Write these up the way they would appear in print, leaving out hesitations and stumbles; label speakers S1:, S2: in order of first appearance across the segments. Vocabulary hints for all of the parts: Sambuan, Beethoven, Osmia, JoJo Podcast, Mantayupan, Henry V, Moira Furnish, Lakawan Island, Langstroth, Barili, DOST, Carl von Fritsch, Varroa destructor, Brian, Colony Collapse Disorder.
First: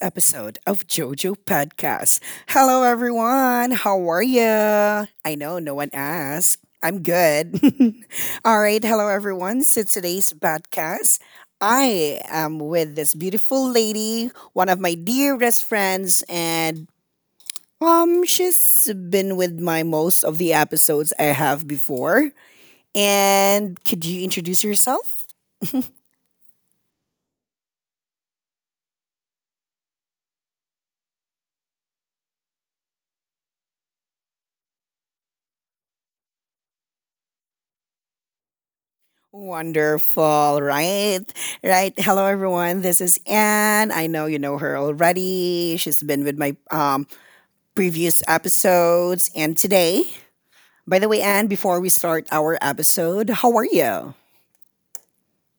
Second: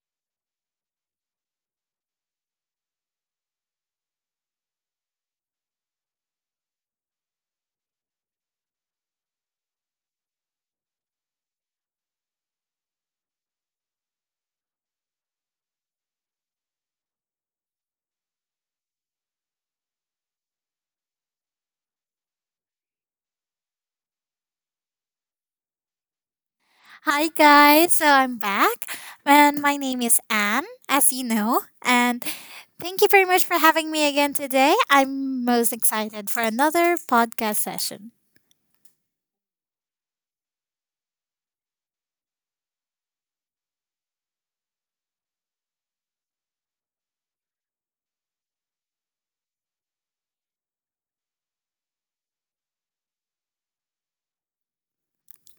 S1: episode of JoJo Podcast. Hello, everyone. How are you? I know no one asked. I'm good. All right. Hello, everyone. So, today's podcast, I am with this beautiful lady, one of my dearest friends, and she's been with my most of the episodes I have before. And could you introduce yourself?
S2: Hi guys, so I'm back, and my name is Anne, as you know, and thank you very much for having me again today. I'm most excited for another podcast session.
S1: Wonderful, right? Right. Hello, everyone. This is Anne. I know you know her already. She's been with my previous episodes. And today, by the way, Anne, before we start our episode, how are you?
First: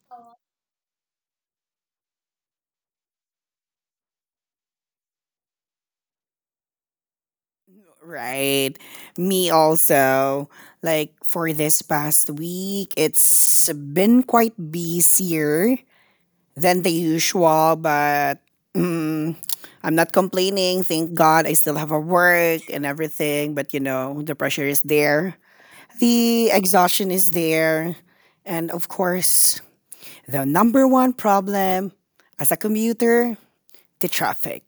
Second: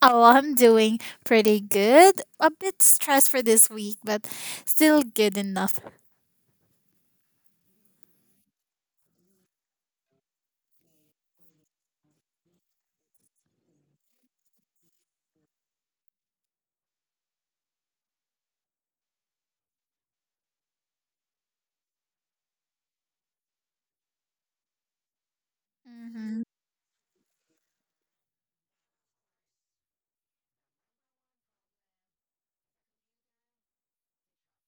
S2: Oh, I'm doing pretty good. A bit stressed for this week, but still good enough.
S1: Right. Me also. Like for this past week, it's been quite busier than the usual, but mm, I'm not complaining. Thank God I still have a work and everything, but the pressure is there.
S2: Mhm.
S1: The exhaustion is there. And of course, the number one problem as a commuter, the traffic.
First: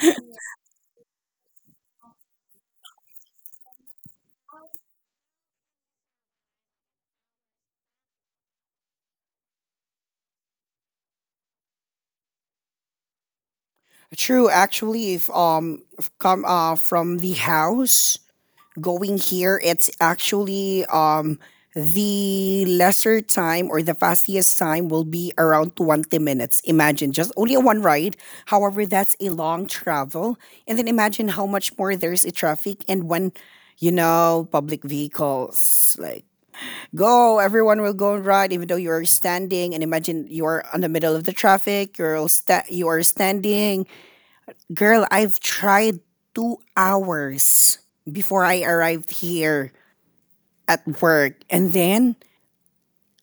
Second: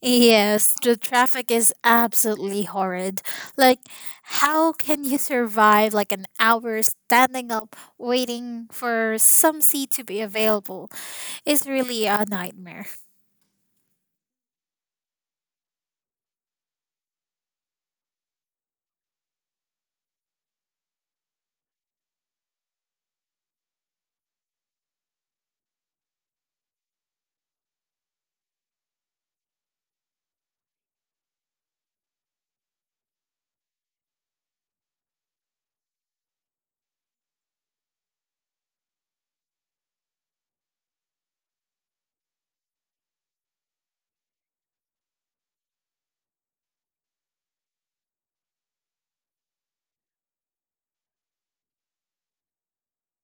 S2: Yes, the traffic is absolutely horrid. Like, how can you survive like an hour standing up waiting for some seat to be available is really a nightmare.
S1: True, actually, if come from the house going here, it's actually the lesser time or the fastest time will be around 20 minutes. Imagine just only a one ride. However, that's a long travel. And then imagine how much more there's a traffic and when, public vehicles like go, everyone will go and ride, even though you're standing. And imagine you're on the middle of the traffic, you're you are standing. Girl, I've tried 2 hours before I arrived here at work. And then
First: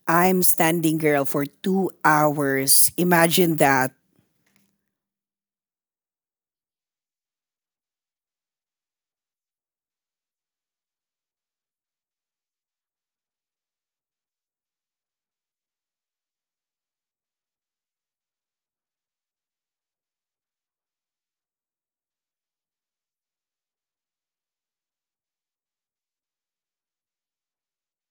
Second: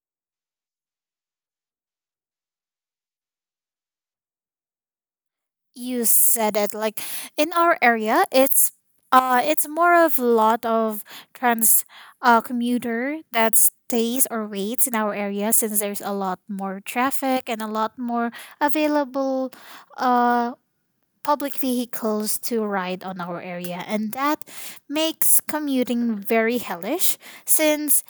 S1: I'm standing, girl, for 2 hours. Imagine that.
S2: You said it like in our area, it's more of a lot of trans commuter that stays or waits in our area since there's a lot more traffic and a lot more available uh, public vehicles to ride on our area, and that makes commuting very hellish since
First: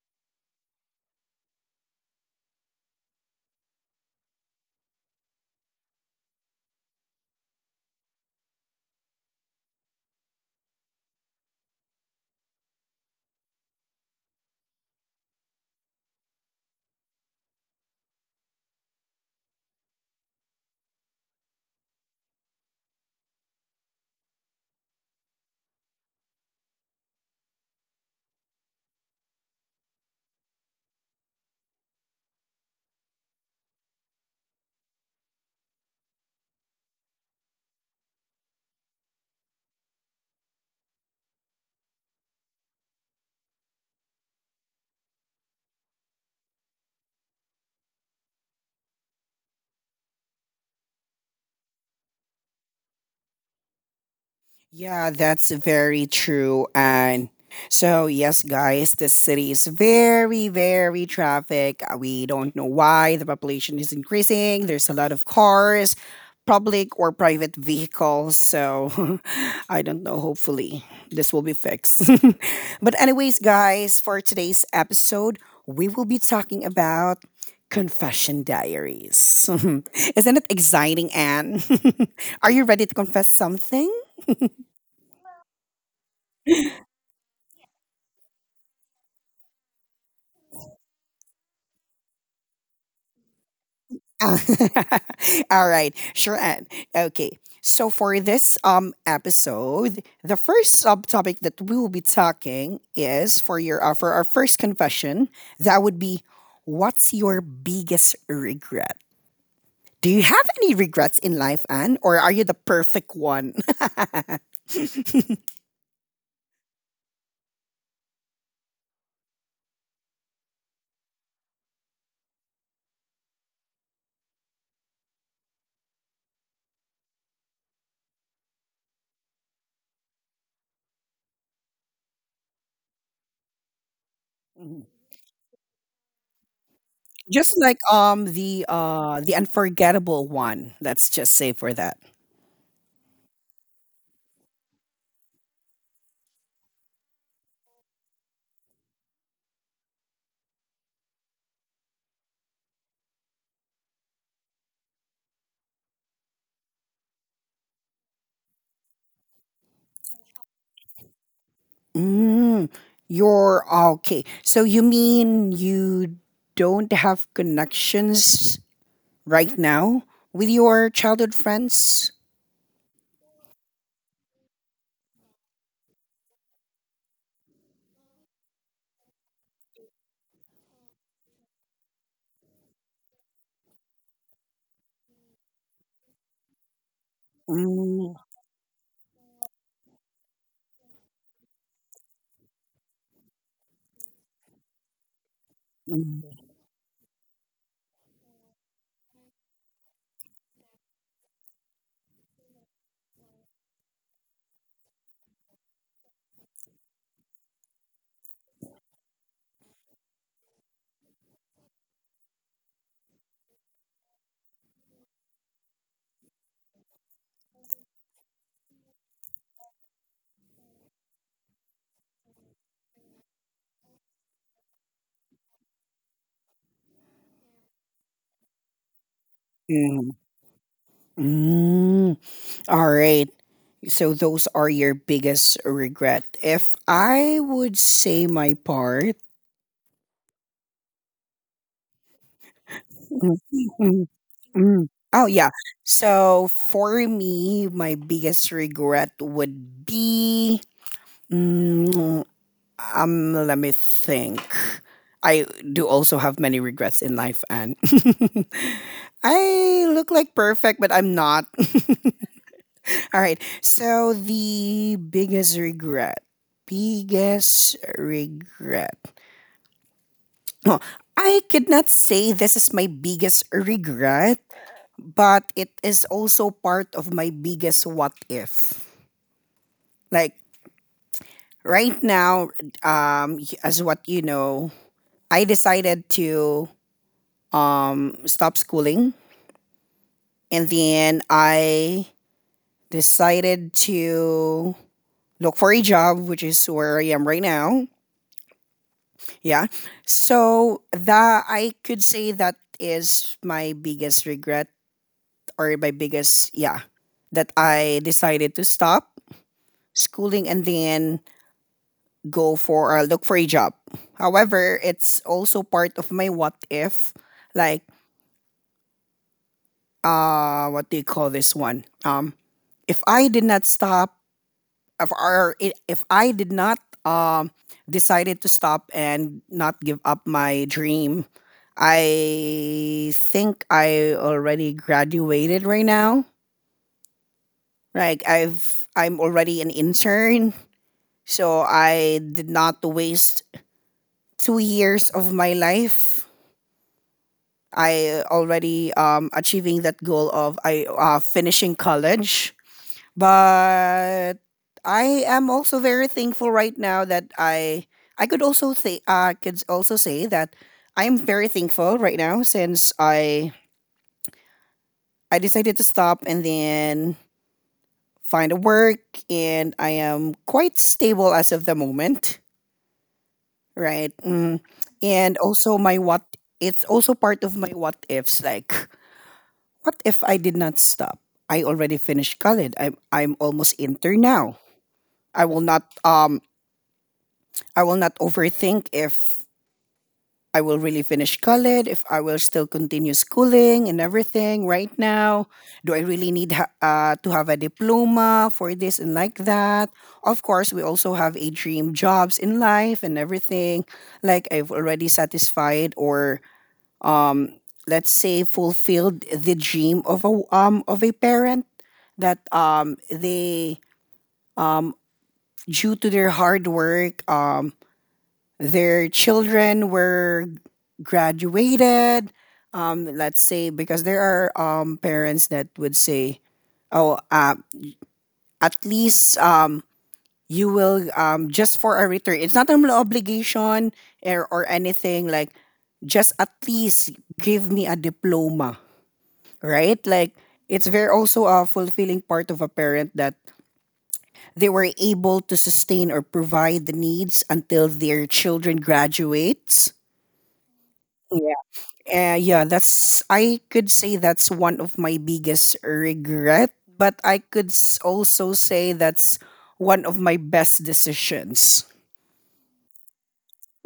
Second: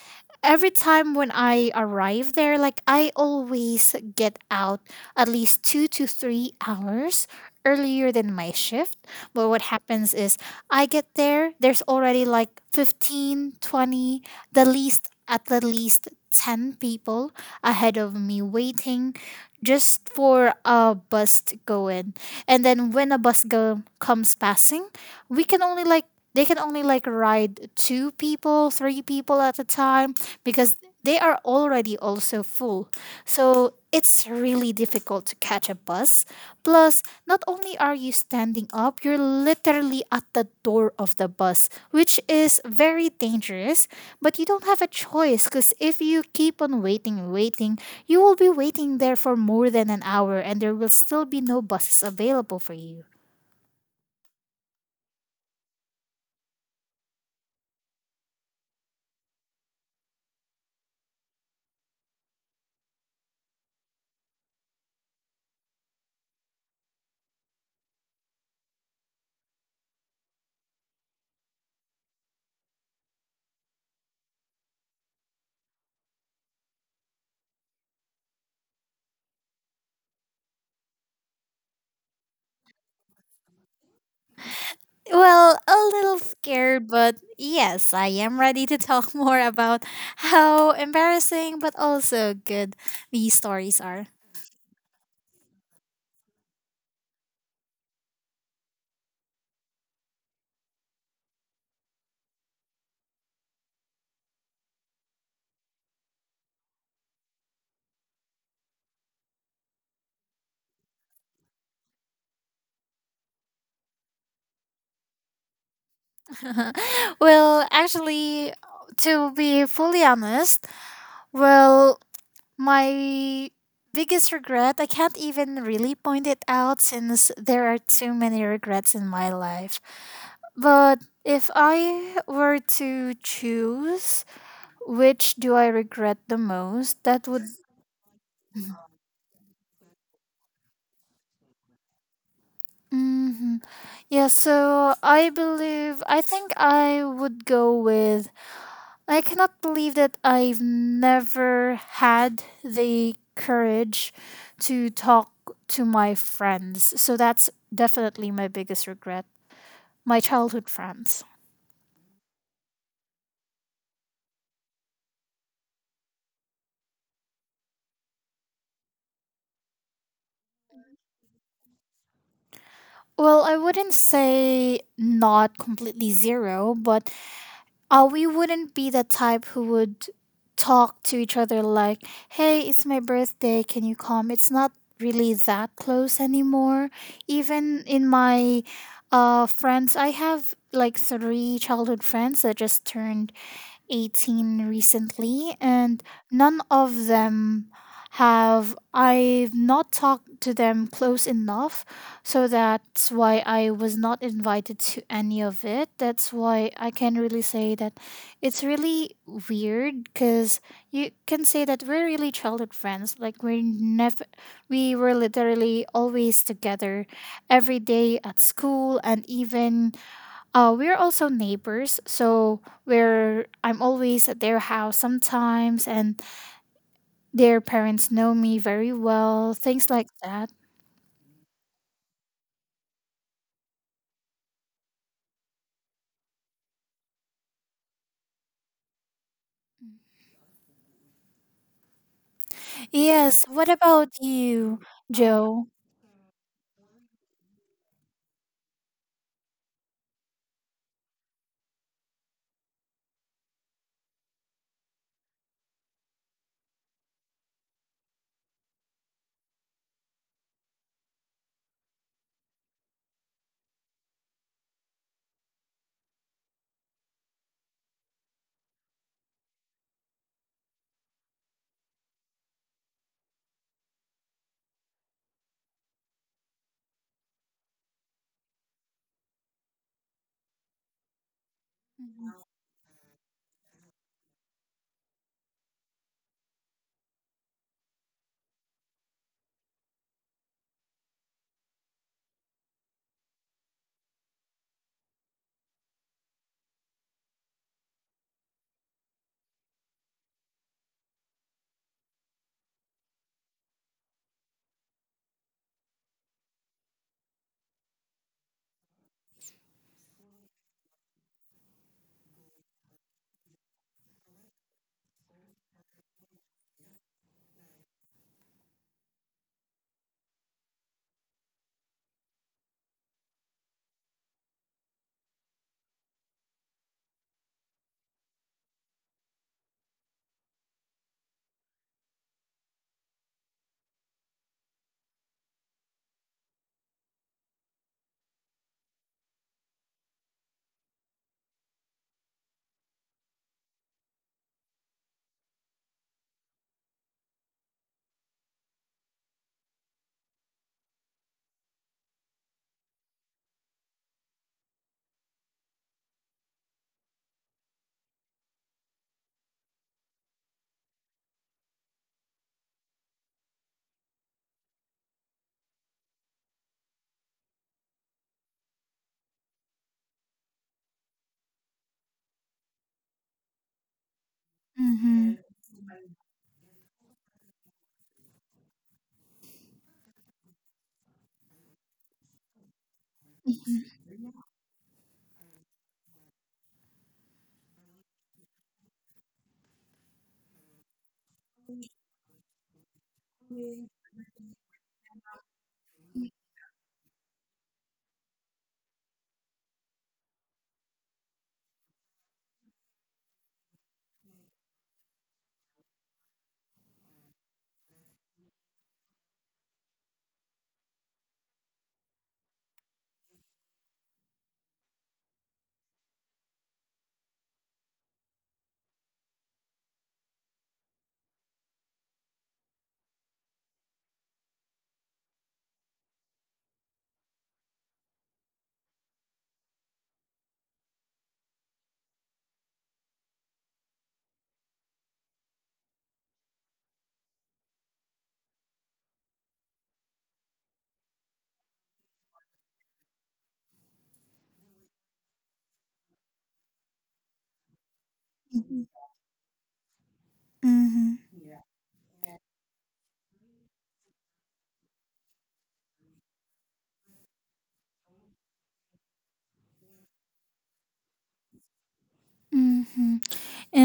S2: every time when I arrive there, like I always get out at least 2 to 3 hours earlier than my shift. But what happens is I get there, there's already like 15, 20, the least, at the least 10 people ahead of me waiting just for a bus to go in, and then when a bus comes passing, we can only like they can only like ride two people three people at a time because they are already also full, so it's really difficult to catch a bus. Plus, not only are you standing up, you're literally at the door of the bus, which is very dangerous. But you don't have a choice because if you keep on waiting and waiting, you will be waiting there for more than an hour and there will still be no buses available for you.
S1: Yeah, that's very true. And so, yes, guys, this city is very, very traffic. We don't know why the population is increasing. There's a lot of cars, public or private vehicles. So, I don't know. Hopefully, this will be fixed. But, anyways, guys, for today's episode, we will be talking about confession diaries. Isn't it exciting, Anne? Are you ready to confess something?
S2: Well, a little scared, but yes, I am ready to talk more about how embarrassing but also good these stories are.
S1: All right, sure. Anne. Okay, so for this episode, the first subtopic that we will be talking is for your for our first confession. That would be, what's your biggest regret? Do you have any regrets in life, Anne, or are you the perfect one?
S2: well, actually, to be fully honest, well, my biggest regret, I can't even really point it out since there are too many regrets in my life. But if I were to choose which do I regret the most, that would.
S1: Just like the the unforgettable one. Let's just say for that.
S2: hmm yeah, so I think I would go with I cannot believe that I've never had the courage to talk to my friends. So that's definitely my biggest regret. My childhood friends.
S1: Mm, you're oh, okay. So you mean you don't have connections right now with your childhood friends?
S2: Well, I wouldn't say not completely zero, but we wouldn't be the type who would talk to each other like, hey, it's my birthday, can you come? It's not really that close anymore. Even in
S1: Mm,
S2: my friends, I have like three childhood friends that just turned 18 recently, and
S1: mm,
S2: none of them have. I've not talked to them close enough, so that's why I was not invited to any of it. That's why I can really say that it's really weird because you can say that we're really childhood friends. Like, we're never, we were literally always together every day at school, and even we're also neighbors, so we're I'm always at their house sometimes, and their parents know me very well, things like
S1: mm,
S2: that.
S1: mm. All right. So those are your biggest regret. If I would say my part, Mm,
S2: Yes. What
S1: mm,
S2: about you,
S1: mm. Oh yeah.
S2: Joe?
S1: So for me, my biggest regret would be. mm, let me think. I do also have many regrets in life, and I look like perfect, but I'm not. All right. So the biggest regret, biggest regret. Well, I could not say this is my biggest regret, but it is also part of my biggest what if. Like right now, as what you know, I decided to stop schooling. And then I decided to look for a job, which is where I am right now. Yeah. So that I could say that is my biggest regret or my biggest, yeah, that I decided to stop schooling and then go for look for a job. However, it's also part of my what if, like what do you call this one? If I did not stop if I did not um decided to stop and not give up my dream, I think I already graduated right now. Like I'm already an intern, so I did not waste 2 years of my life. I already achieving that goal of I finishing college. But I am also very thankful right now that I could also say I could also say that I am very thankful right now since I decided to stop and then find a work and I am quite stable as of the moment, right? Mm.
S2: Mm-hmm.
S1: And also my what it's also part of my what ifs like what if I did not stop? I already finished college. I'm almost
S2: Mm-hmm.
S1: inter now. I will not um I will not overthink if I will really finish college, if I will still continue schooling and everything right now. Do I really need to have a diploma for this and like that? Of course, we also have a dream jobs in life and everything. Like I've already satisfied or um, let's say fulfilled the dream of a parent that they um due to their hard work their children were graduated. Let's say because there are parents that would say, "Oh, at least you will just for a return. It's not an obligation or anything like just at least give me a diploma, right? Like it's very also a fulfilling part of a parent that they were able to sustain or provide the needs until their children
S2: Mm-hmm.
S1: graduates.
S2: Mm-hmm.
S1: Yeah, that's I could say that's one of my biggest regret, but I could also say that's one of my best decisions.
S2: Mm-hmm.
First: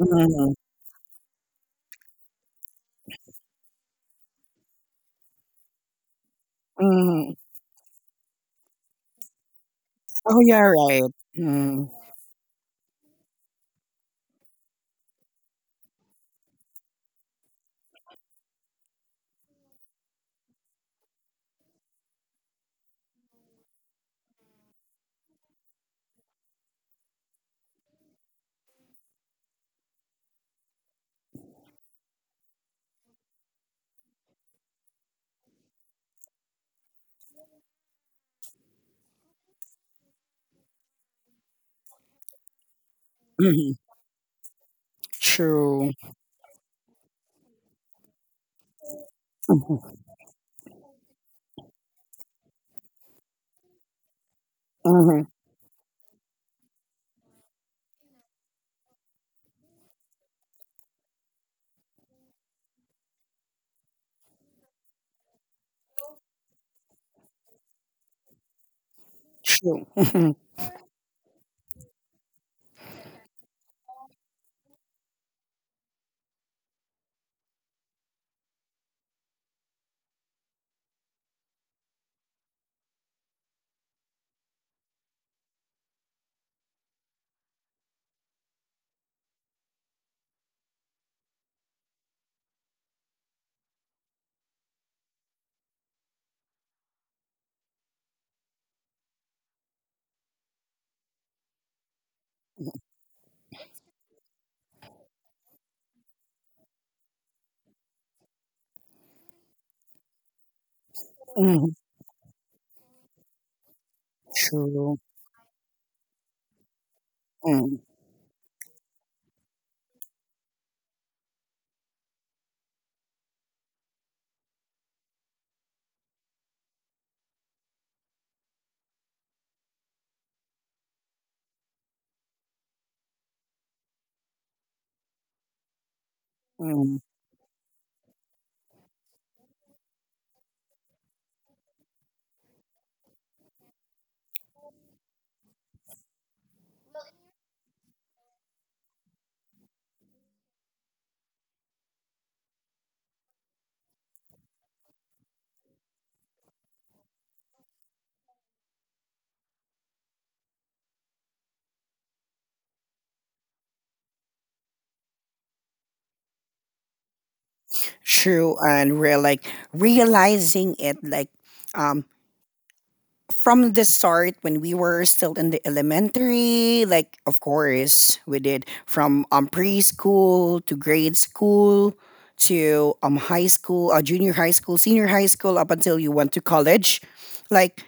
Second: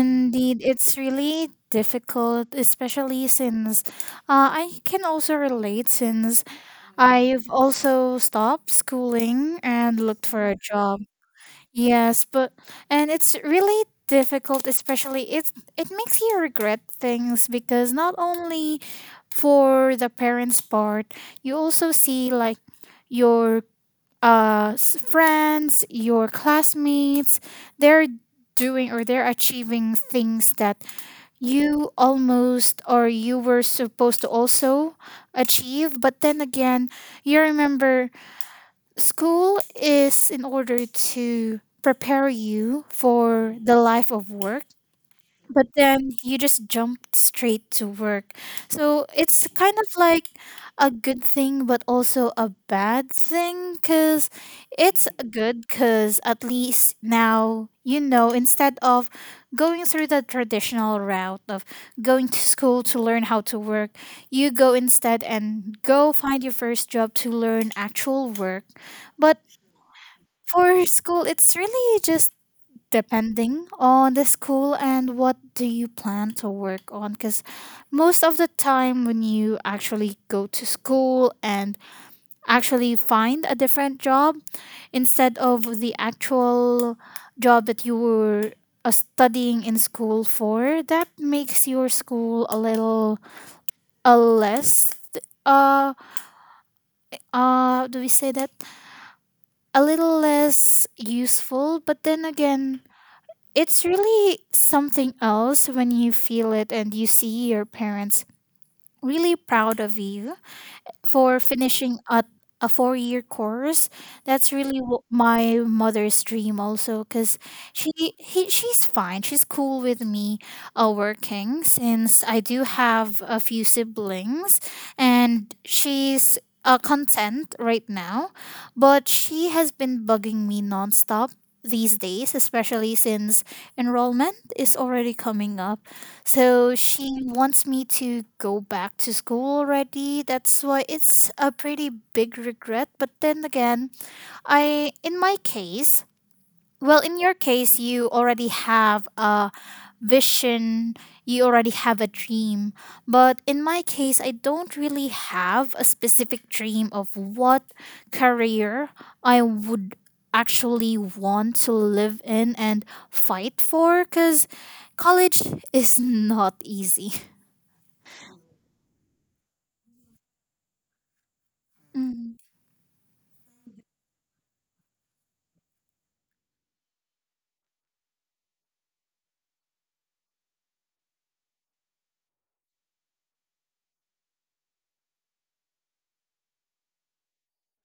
S1: Mhm.
S2: it's really difficult, especially since I can also relate since
S1: Mhm.
S2: I've also stopped schooling and looked
S1: Oh
S2: for a
S1: yeah,
S2: job.
S1: right. Mm.
S2: Yes, but and it's really difficult, especially it makes you regret things because not only for the parents' part, you also see like your friends, your classmates, they're doing or they're achieving things that you almost or you were supposed to also achieve, but then again, you remember school is in order to prepare you for the
S1: Mhm.
S2: life of work, but
S1: True.
S2: then you just jump straight to work. So it's kind of
S1: Mhm.
S2: like a good thing, but also a bad thing because it's
S1: Mhm.
S2: good because at least now you know instead of going through the traditional route of going to school to learn how to work, you go instead and go find your first job to learn actual work. But
S1: True. Mhm.
S2: for school, it's really just depending on the school and what do you plan to work on because most of the time when you actually go to school and actually find a different job instead of the actual job that you were studying in school for, that makes your school a little a less uh do we say that, a little less useful? But then again, it's really something else when you feel it and you see your parents really proud of you for
S1: Mhm.
S2: finishing at a 4-year course. That's really
S1: True.
S2: what my mother's dream also because
S1: Mhm.
S2: she she's fine. She's cool with me working since I do have a few siblings, and she's content right now. But she has been bugging me nonstop these days, especially since enrollment is already coming up, so
S1: Mhm.
S2: she wants me to go back to school already. That's why it's a pretty big regret. But then again, I in my case, well, in your case, you already have a vision, you already have a dream. But in my case, I don't really have a specific dream of what career I would actually want to live in and fight for because college is not easy.
S1: True. And we're like realizing it, like um,
S2: Mm-hmm.
S1: from the start when we were still in the elementary like of course we did from preschool to grade school to high school junior high school senior high school up until you went to college like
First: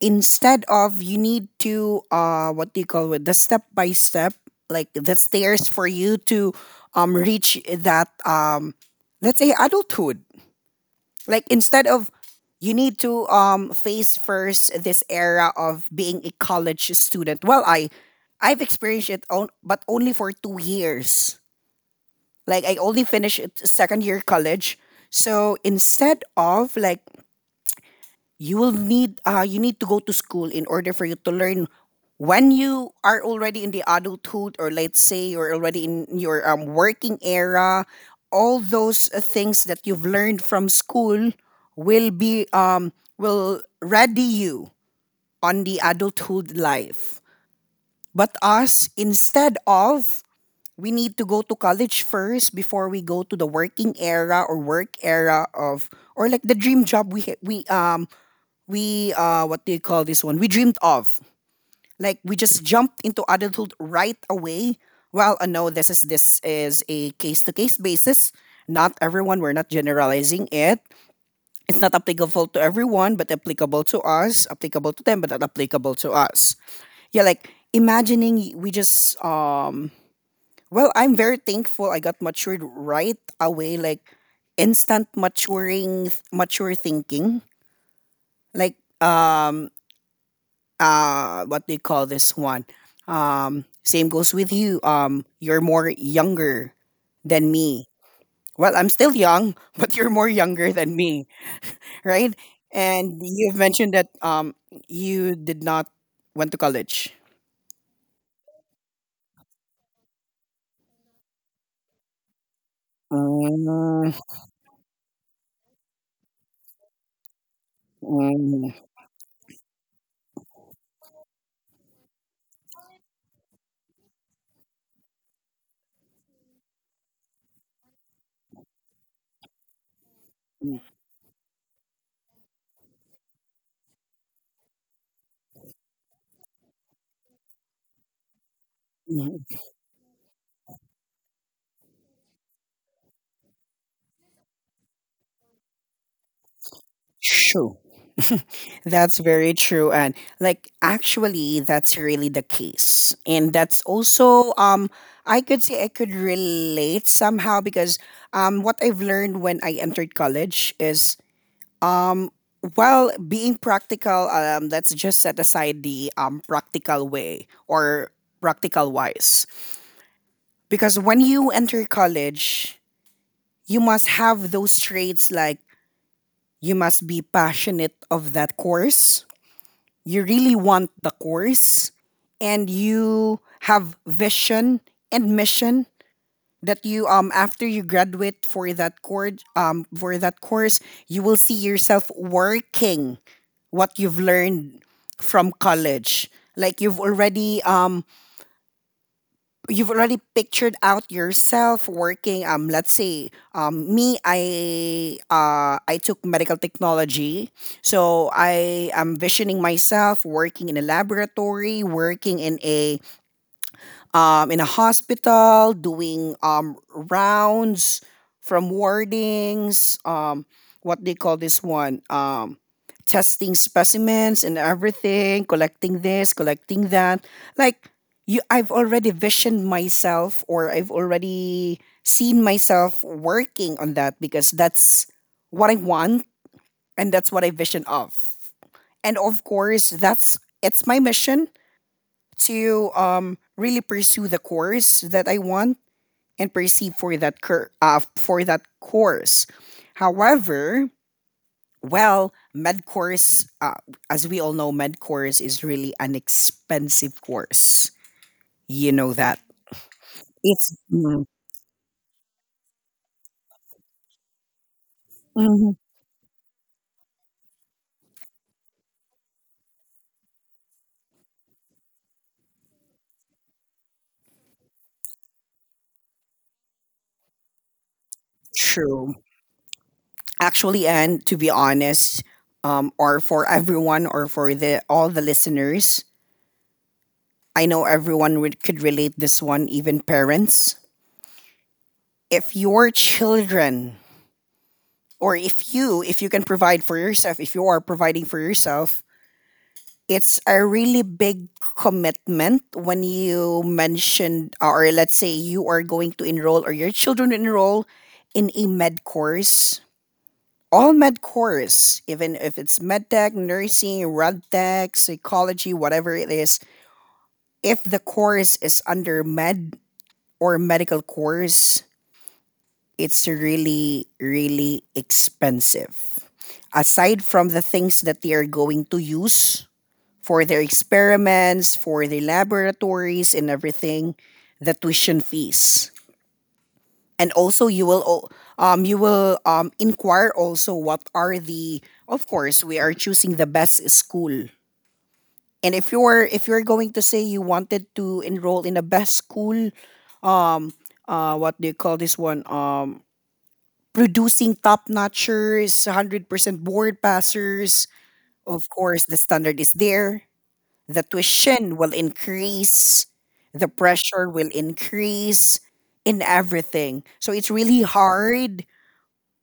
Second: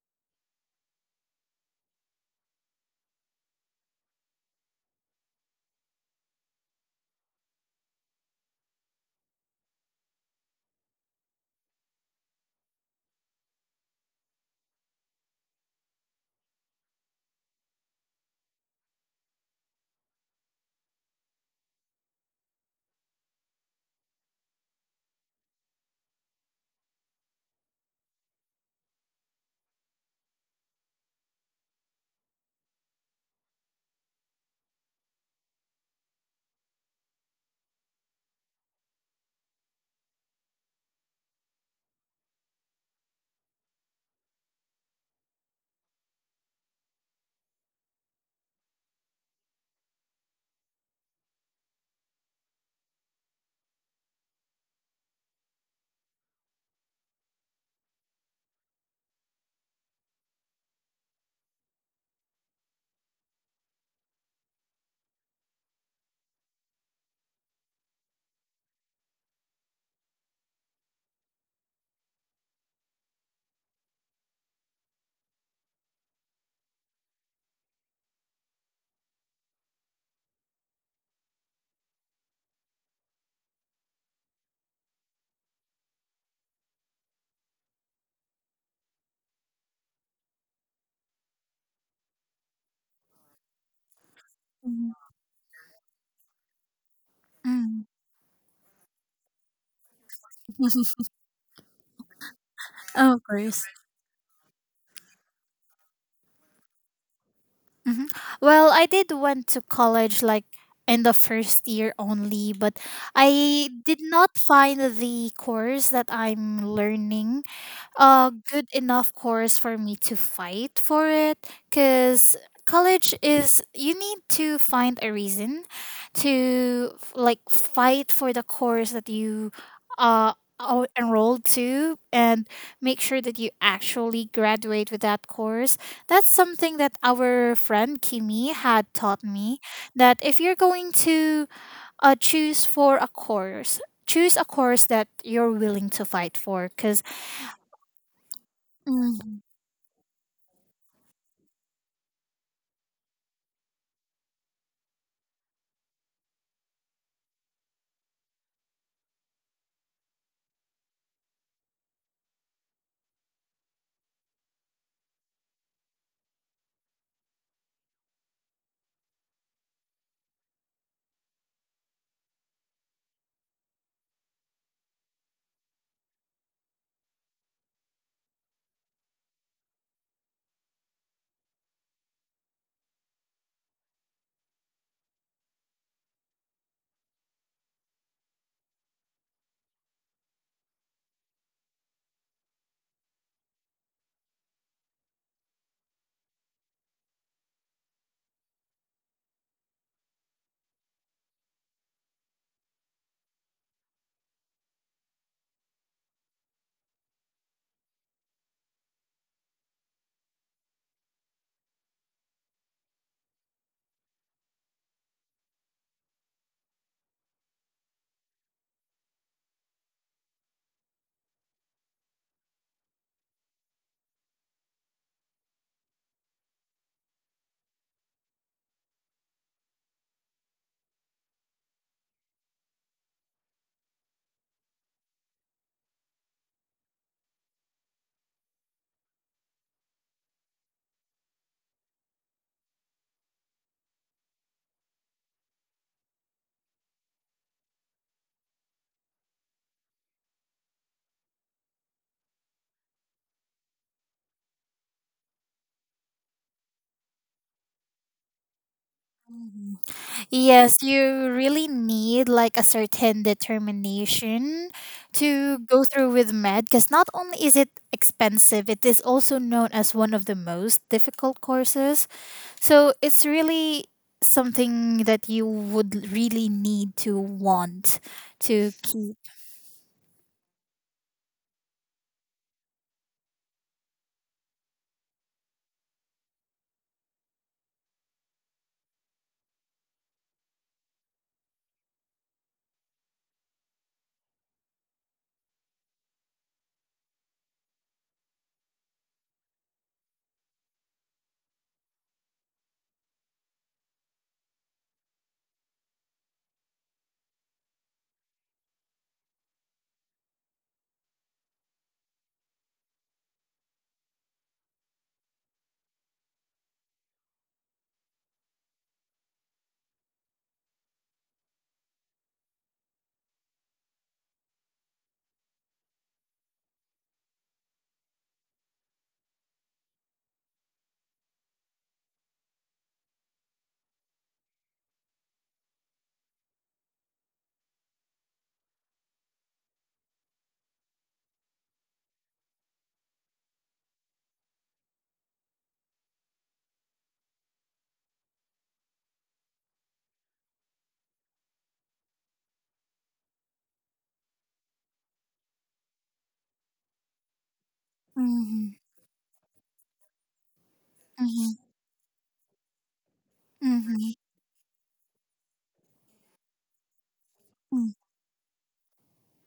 S1: instead of you need to what do you call it the step by step like the stairs for you to reach that let's say adulthood like instead of you need to face first this era of being a college student. Well, I've experienced it on, but only for 2 years. Like I only finished it second year college. So instead of like you will need you need to go to school in order for you to learn when you are already in the adulthood or let's say you're already in your working era all those things that you've learned from school will be will ready you on the adulthood life but us instead of we need to go to college first before we go to the working era or work era of or like the dream job we ha- we what do you call this one? We dreamed of. Like we just jumped into adulthood right away. Well, no, this is a case to case basis. Not everyone, we're not generalizing it. It's not applicable to everyone, but applicable to us, applicable to them, but not applicable to us. Yeah, like imagining we just well, I'm very thankful I got matured right away, like instant maturing mature thinking. Like um, what do you call this one same goes with you
S2: Mm.
S1: you're more younger than
S2: Mm.
S1: me well I'm still young but you're more younger than me right and
S2: Of
S1: you've
S2: course.
S1: mentioned that you did not went to college
S2: Mhm. Well, I did went to college like in the first year only, but I did
S1: Mm,
S2: not find the course that I'm learning a good
S1: mm,
S2: enough course for me to fight for it because college is you need to find a reason like fight for the course that you uh
S1: mm,
S2: are enrolled to, and make sure that you actually graduate with that course. That's something that our friend Kimi had taught me,
S1: mm.
S2: that if you're going to uh, choose for a course choose a course that you're willing to fight for because.
S1: Sure. That's very true. And like actually that's really the case. And that's also I could say I could relate somehow because what I've learned when I entered college is um well being practical let's just set aside the practical way or practical wise. Because when you enter college, you must have those traits like you must be passionate of that course you really want the course and you have vision and mission that you after you graduate for that course you will see yourself working what you've learned from college like you've already pictured out yourself working let's say me I took medical technology so I am visioning myself working in a laboratory working in a hospital, doing rounds from wardings, what they call this one, testing specimens and everything, collecting this, collecting that. Like you, I've already visioned myself, or I've already seen myself working on that because that's what I want and that's what I vision of. And of course, that's it's my mission to really pursue the course that I want and perceive for that for that course. However, well, med course, as we all know, med course is really an expensive course. You know that
S2: Mhm.
S1: it's
S2: Yes, you really need like a certain determination to
S1: mhm,
S2: go through with med because not only is it expensive, it is also known as one of the most difficult courses. So it's really something that you would really need to want to keep.
S1: true. Actually, and to be honest, or for everyone, or for the all the listeners, I know everyone would, could relate this one, even parents. If your children or if you can provide for yourself if you are providing for yourself, it's a really big commitment when you mentioned or let's say you are going to enroll or your children enroll in a med course, all med course, even if it's med tech, nursing, rad tech, psychology, whatever it is, if the course is under med or medical course, it's really, really expensive. Aside from the things that they are going to use for their experiments, for the laboratories, and everything, the tuition fees. And also, you will inquire also what are the. Of course, we are choosing the best school. And if you're going to say you wanted to enroll in a best school, um, what do you call this one? Producing top notchers, 100% board passers. Of
S2: Mm-hmm.
S1: course, the standard is there. The
S2: Mm-hmm.
S1: tuition will increase, the
S2: Mm-hmm.
S1: pressure will increase in everything. So it's really hard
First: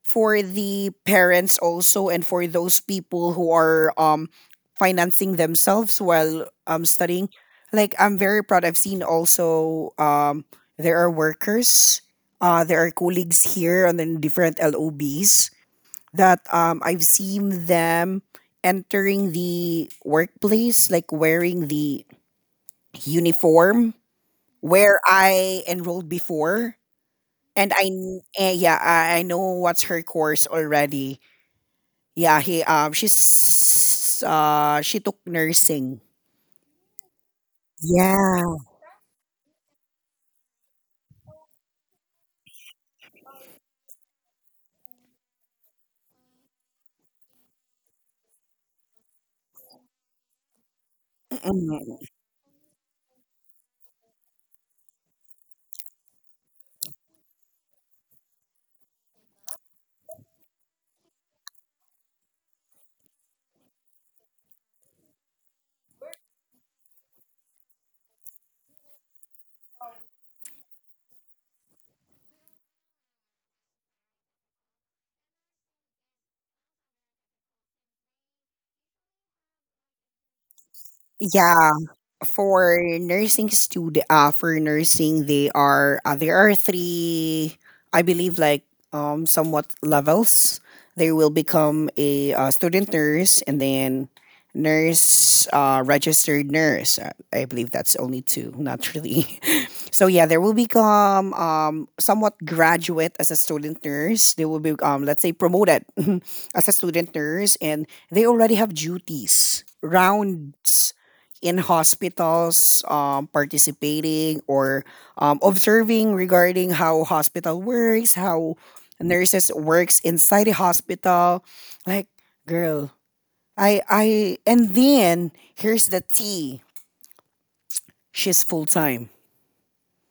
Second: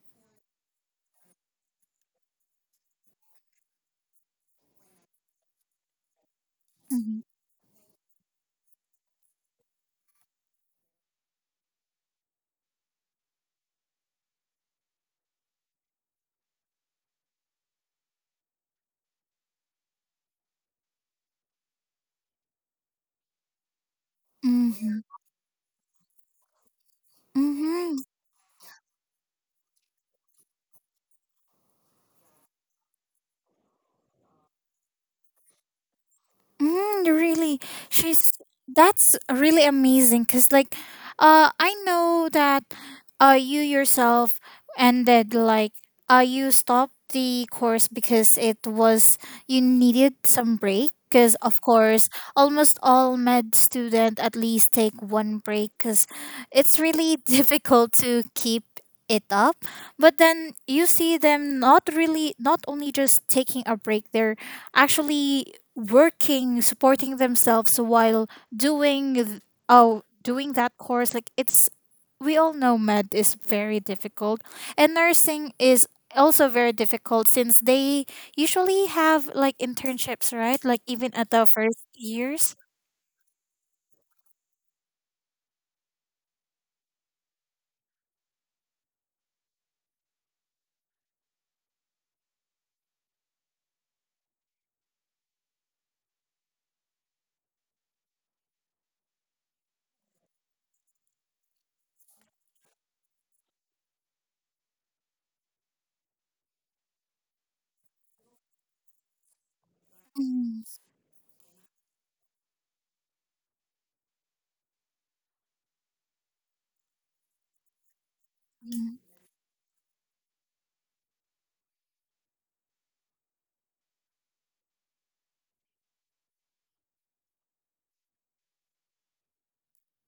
S1: for the parents also and for those people who are financing themselves while
S2: Mm-hmm.
S1: studying. Like, I'm very proud. I've seen also there are workers, there are colleagues here and then different LOBs that I've seen them entering the workplace, like wearing the uniform where I enrolled before. And
S2: Mm-hmm.
S1: yeah, I know what's her course already. Yeah, he she's she took nursing.
S2: Mm, really, she's
S1: Yeah.
S2: that's really amazing. Cause like, I know that, you yourself ended like, you stopped the course because it was you needed some break. Cause of course, almost all med student at least take one break. Cause it's really difficult to keep it up, but then you see them not only just taking a break, they're actually working, supporting themselves while doing th- oh doing that course. Like it's we all know med is very difficult, and nursing is also very difficult since they usually have like internships, right? Like even at the
S1: Yeah,
S2: first years.
S1: for nursing student, for nursing, they are there are three, I believe, like somewhat levels. They will become a student nurse and then nurse, registered nurse. I believe that's only two, not really. So yeah, there will become somewhat graduate as a student nurse. They will be let's say promoted as a student nurse, and they already have duties rounds in hospitals, participating or observing regarding how hospital works, how
S2: Mm,
S1: nurses works inside a hospital. Like, girl, I and then here's the T. She's full time.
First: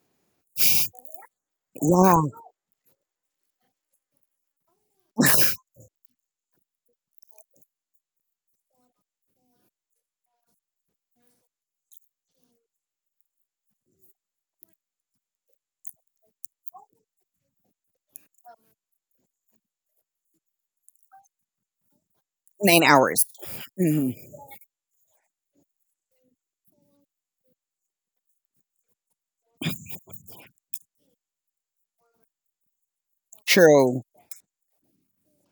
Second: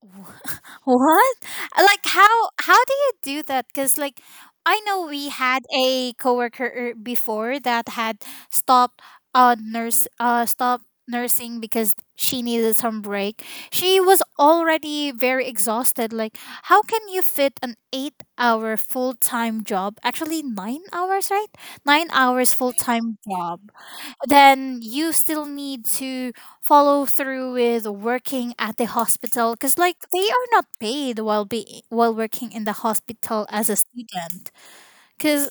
S2: Wha- What? Like
S1: Wow,
S2: how do you do that? Cuz like I know we had a coworker before that had stopped nurse stopped nursing because she needed some break. She was already very exhausted. Like how can you fit an 8-hour full-time job? Actually 9 hours, right? 9 hours
S1: nine
S2: full-time
S1: hours.
S2: job,
S1: Mhm.
S2: then you still need to follow through with working at the hospital because like they are not paid while working in the hospital as a
S1: True.
S2: student because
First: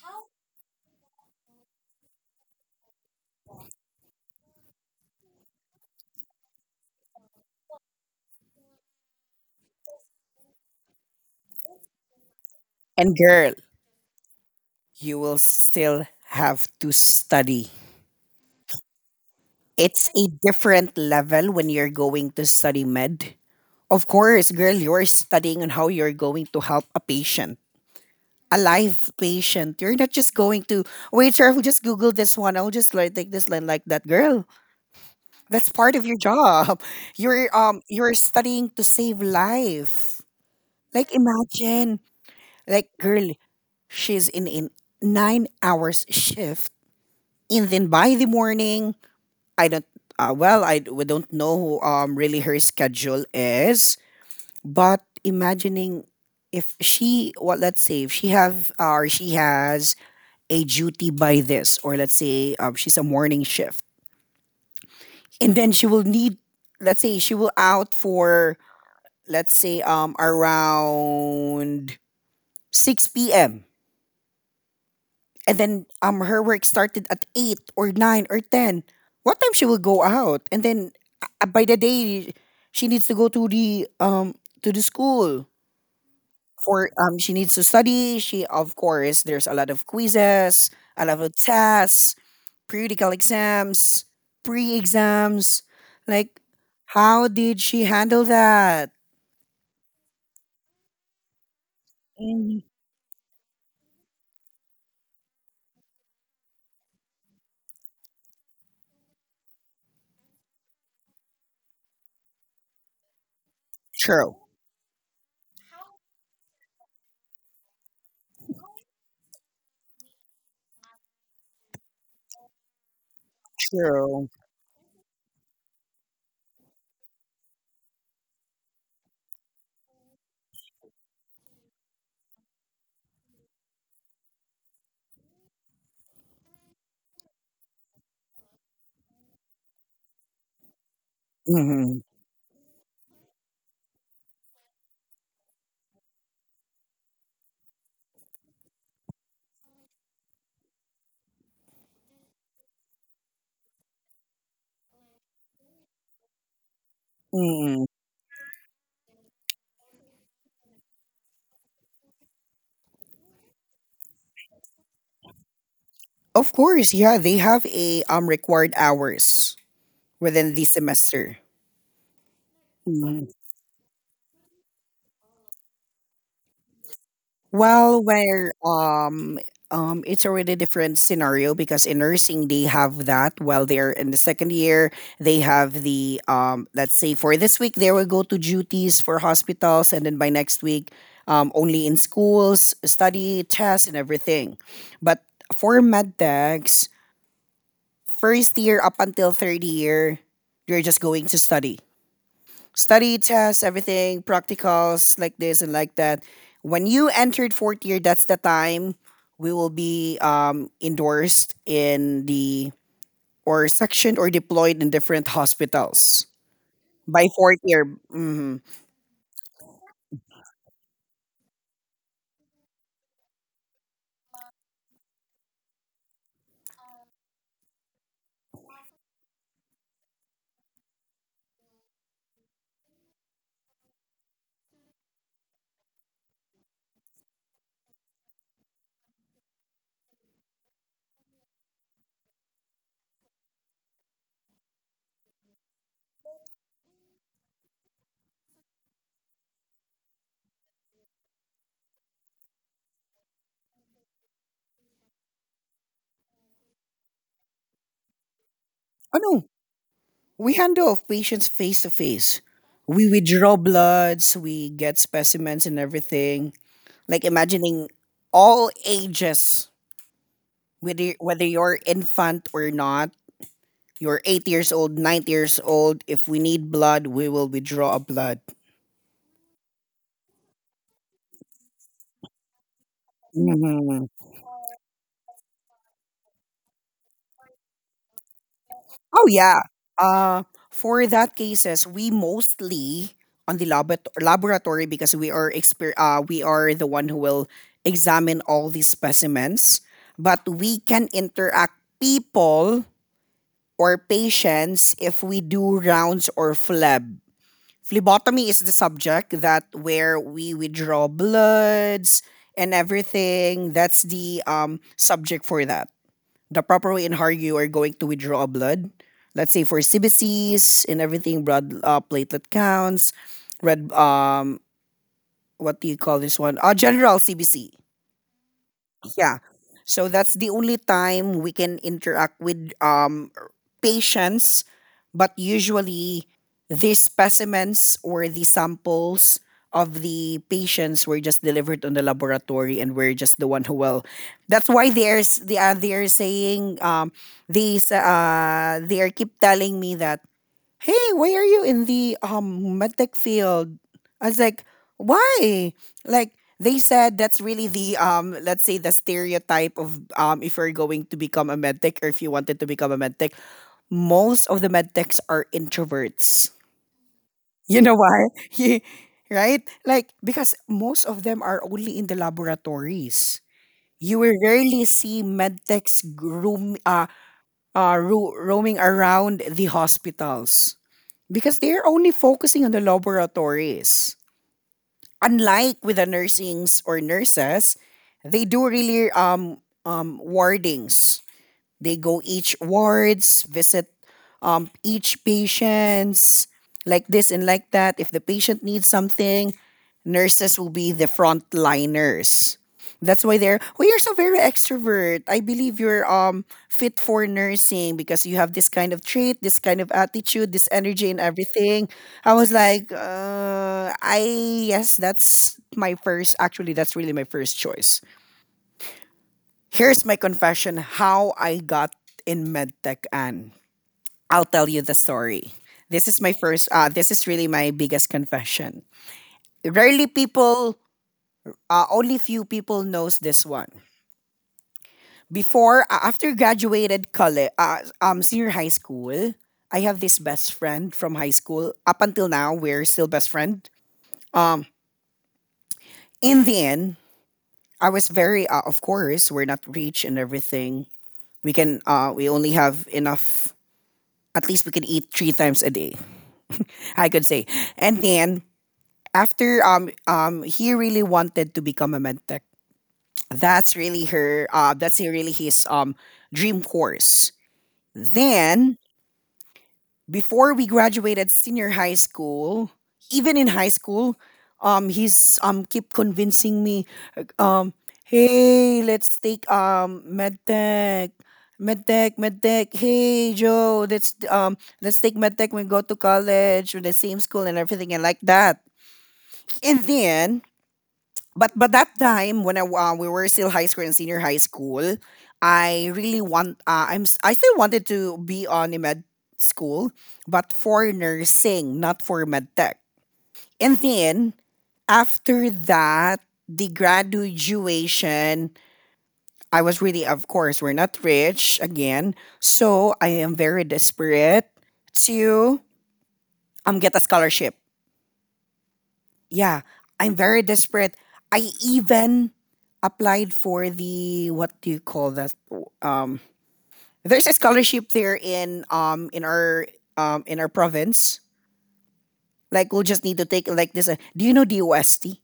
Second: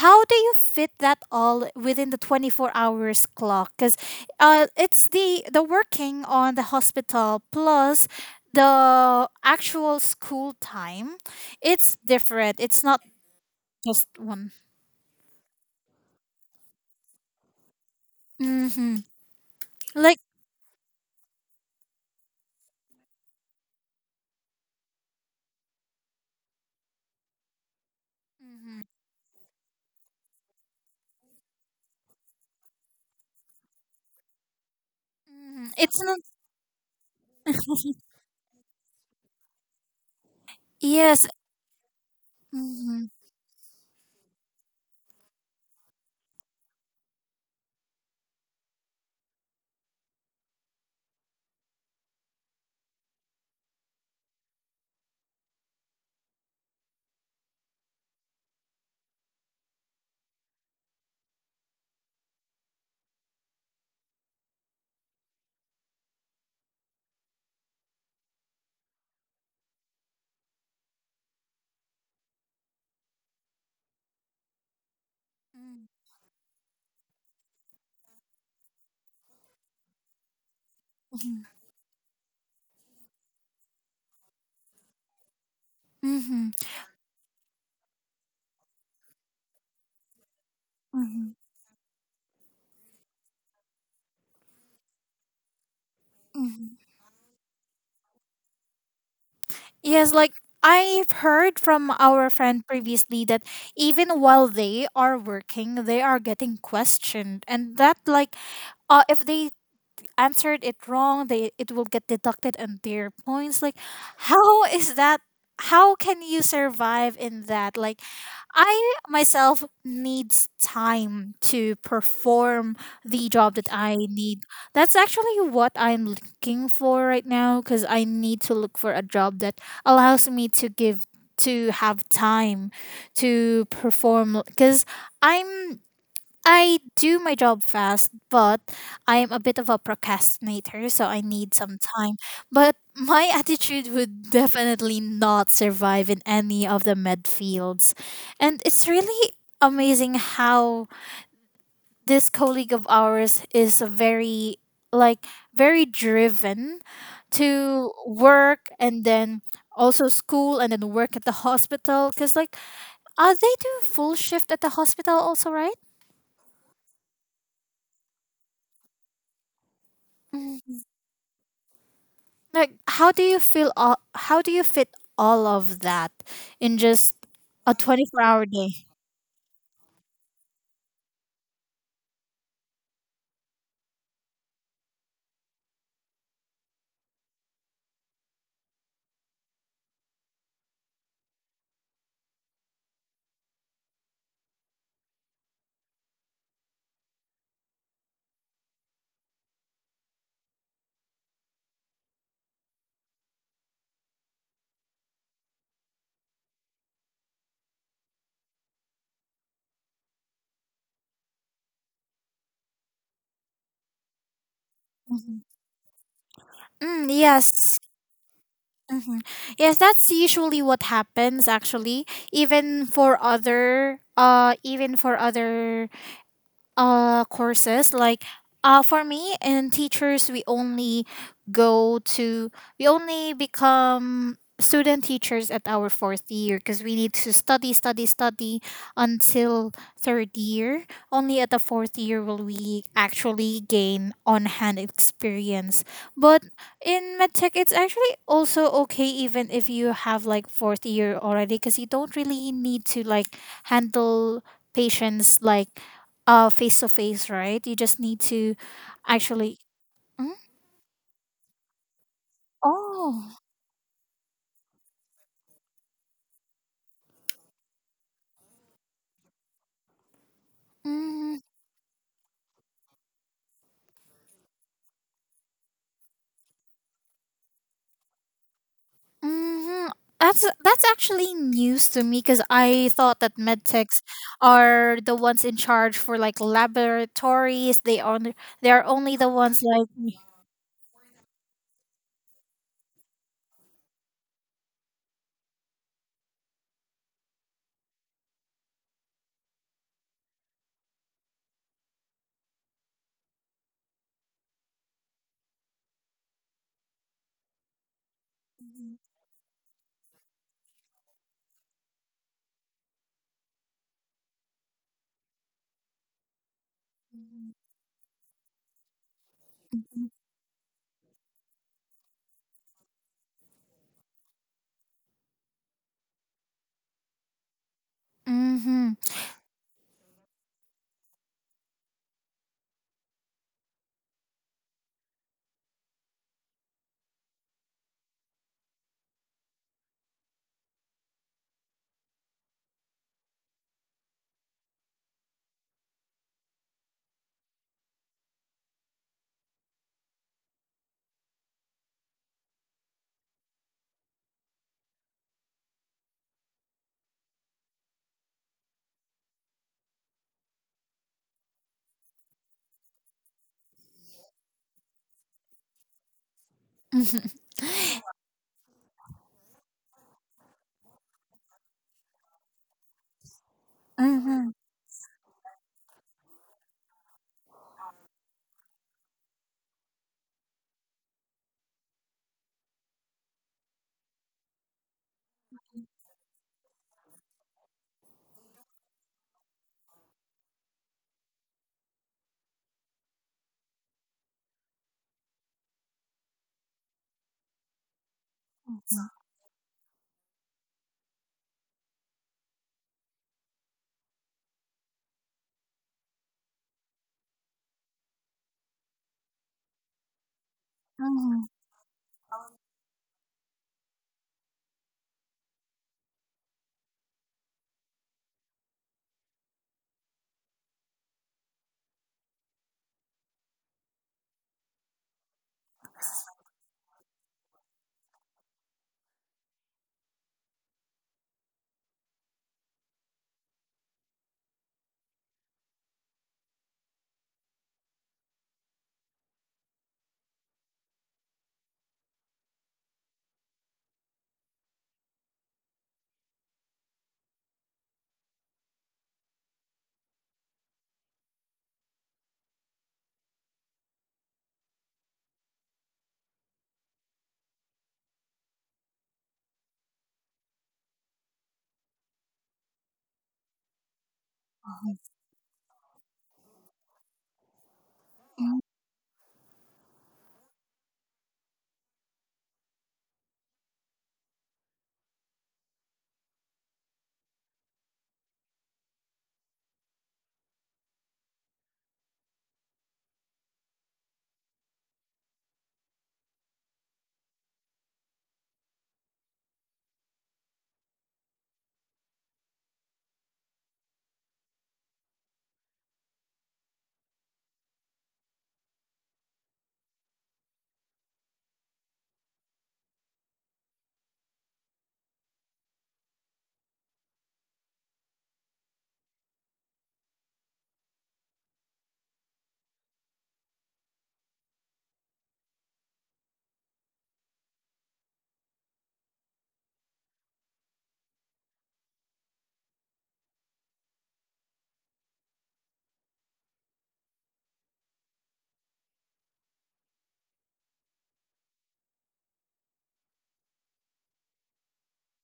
S2: how do you fit that all within the 24 hours clock because it's the working on the hospital plus the actual school time. It's different, it's not
S1: And girl,
S2: just one.
S1: you will still have to study.
S2: Hmm,
S1: It's
S2: like.
S1: a different level when you're going to study med. Of course, girl, you're studying on how you're going to help a patient, a
S2: Mhm.
S1: live patient. You're not just going to wait, sir. I'll just Google this one. I'll just like take this line like that, girl. That's
S2: Mhm.
S1: part
S2: It's
S1: of your
S2: not.
S1: job. You're studying to save life. Like
S2: Yes.
S1: imagine, like
S2: Mhm.
S1: girl, she's in 9 hours shift, and then by the morning, I don't. Well, we don't know who, really her schedule is. But imagining if she, well, let's say if she have or she has a duty by this, or let's say she's a morning shift, and then she will need, let's say she will out for, let's say around 6 p.m., and then her work started at 8 or 9 or 10, what time she will go out. And then
S2: Mhm.
S1: by the day, she needs to go to the school
S2: Mhm.
S1: for, she needs to study. She, of course, there's a lot of quizzes, a lot
S2: Mhm.
S1: of tests, periodical exams, pre-exams. Like,
S2: Mhm.
S1: how did she handle that?
S2: Yes, like I've heard from our
S1: Mm,
S2: friend previously that even while they are working, they are getting questioned, and that like, if they answered it wrong, they it will get deducted on their points. Like,
S1: true,
S2: how is that? How can you survive in that? Like, I myself needs time to perform the job that I
S1: true.
S2: need. That's actually what I'm looking for right now because I need to look for a job that allows me to have time to perform because I'm I do my job fast, but I am a bit of a procrastinator, so I need some
S1: Hmm.
S2: time. But my attitude would definitely not survive in any of the med fields. And it's really amazing how this colleague of ours is a very like very driven
S1: Hmm.
S2: to work, and then also school, and then work at the hospital because like they do full shift at the hospital also, right?
S1: Of course, yeah, they have a required hours within the
S2: Mm.
S1: semester.
S2: Like
S1: Mm-hmm.
S2: how do you fit all of that in just a
S1: Well,
S2: 24-hour
S1: where
S2: day?
S1: it's already different scenario because in nursing they have that while they're in the second year, they have the, let's say for this week they will go to duties for hospitals, and then by next week only in schools, study, tests, and everything. But for med techs, first year up until third year, you're just going to study, study, tests, everything, practicals, like this and like that. When you entered fourth year, that's the time we will be endorsed in the or sectioned or deployed in different
S2: Mhm.
S1: hospitals
S2: Mm,
S1: by fourth
S2: yes.
S1: year. Hmm.
S2: hmm yes, that's usually what happens actually, even for other courses like for me and teachers, we only go to we only become student teachers at our fourth year because we need to study study study until third year. Only at the fourth year will we actually gain on-hand experience, but in medtech it's actually also okay even if you have like fourth year already because you don't really need to like handle patients like face to face, right? You just need to
S1: Oh no,
S2: actually. Mm?
S1: we handle of patients face to face. We
S2: Oh,
S1: withdraw bloods, we get specimens, and everything. Like imagining all ages, whether
S2: mm,
S1: whether you're infant or not. You're 8 years old, 9 years old. If we need blood, we will withdraw a blood.
S2: hmm, that's actually news to me because I thought that medtechs
S1: Mhm.
S2: are the ones in charge for like laboratories. They are only the
S1: Oh
S2: ones
S1: yeah.
S2: like. Mm-hmm.
S1: Uh, for that cases, we mostly on the laboratory because we are we are the one who will examine all these specimens. But we can interact people or patients if we do rounds or fleb. Phlebotomy is the subject that where we withdraw bloods and everything. That's the subject for that, the proper way in how you are going to withdraw blood, let's say for cbcs and everything, blood, platelet counts, red, what do you call this one, general cbc.
S2: Mm-hmm.
S1: Yeah. So that's the only time we can interact with patients. But usually, these specimens or the samples of the patients were just delivered on the laboratory, and we're just the one who will. That's why there's they are saying they are keep telling me that, hey, why are you in the medtech field? I was like, why? Like, they said that's really the let's say the stereotype of if you're going to become a medtech, or if you wanted to become a medtech, most of the medtechs are introverts.
S2: Mm-hmm.
S1: You know why? Yeah, right? Like, because most of them are only in the laboratories. You will
S2: Mm-hmm,
S1: rarely see medtechs roaming around the hospitals. Because they're only focusing on the laboratories. Unlike with the nursings or nurses, they do really wardings. They go each wards, visit each patients, like this and like that. If the patient needs something, nurses will be the frontliners. That's why they're, oh, you're so very extrovert. I believe you're fit for nursing because you have this kind of trait, this kind of attitude, this energy, and everything. I was like, I yes, that's my first. Actually, that's really my first choice. Here's my confession how I got in medtech, and I'll tell you the story. This is my first this is really my biggest confession. Rarely people, only few people knows this one. Before, after graduated college, senior high school, I have this best friend from high school. Up until now, we're still best friend. Um, in the end, I was very, of course, we're not rich and everything. We can, we only have enough, at least we could eat 3 times a day, I could say. And then after he really wanted to become a med tech. That's really her that's really his dream course.
S2: mm-hmm.
S1: Then before we graduated senior high school, even in high school, he's keep convincing me, um, hey, let's take medtech, medtech, medtech. Hey, Joe, let's take medtech when we go to college, with the same school and everything and like that. And then, but that time when I we were still high school and senior high school, I really want, I still wanted to be on a med school, but for nursing, not for med tech. And then after that, the graduation, I was really, of course, we're not rich again, so I am very desperate to get a scholarship. Yeah, I'm very desperate. I even applied for the, what do you call that? Um, there's a scholarship there in our province. Like, we'll just need to take like this. Do you know DOST?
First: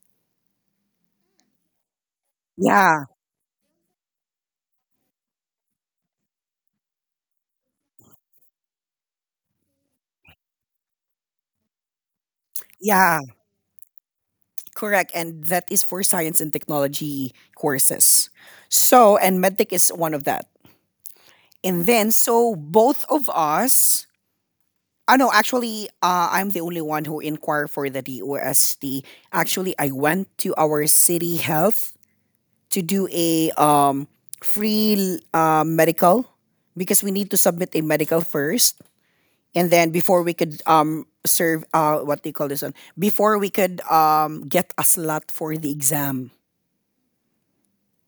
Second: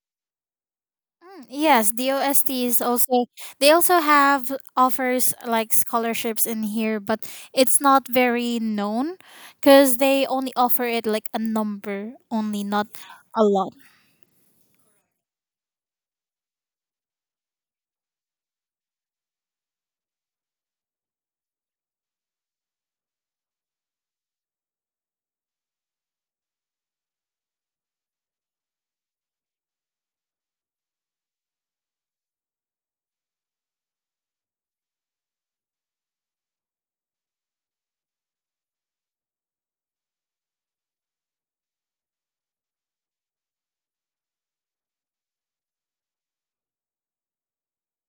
S2: Mm, yes, the OST is
S1: Yeah,
S2: also they also have offers like scholarships in here, but it's not very known because they only offer it like a number only, not
S1: yeah,
S2: a lot.
S1: correct. And that is for science and technology courses. So, and medtech is one of that. And then so both of us, ah, no, actually, I'm the only one who inquired for the DOST. Actually, I went to our city health to do a, free medical, because we need to submit a medical first, and then before we could serve what do you call this one? Before we could get a slot for the exam,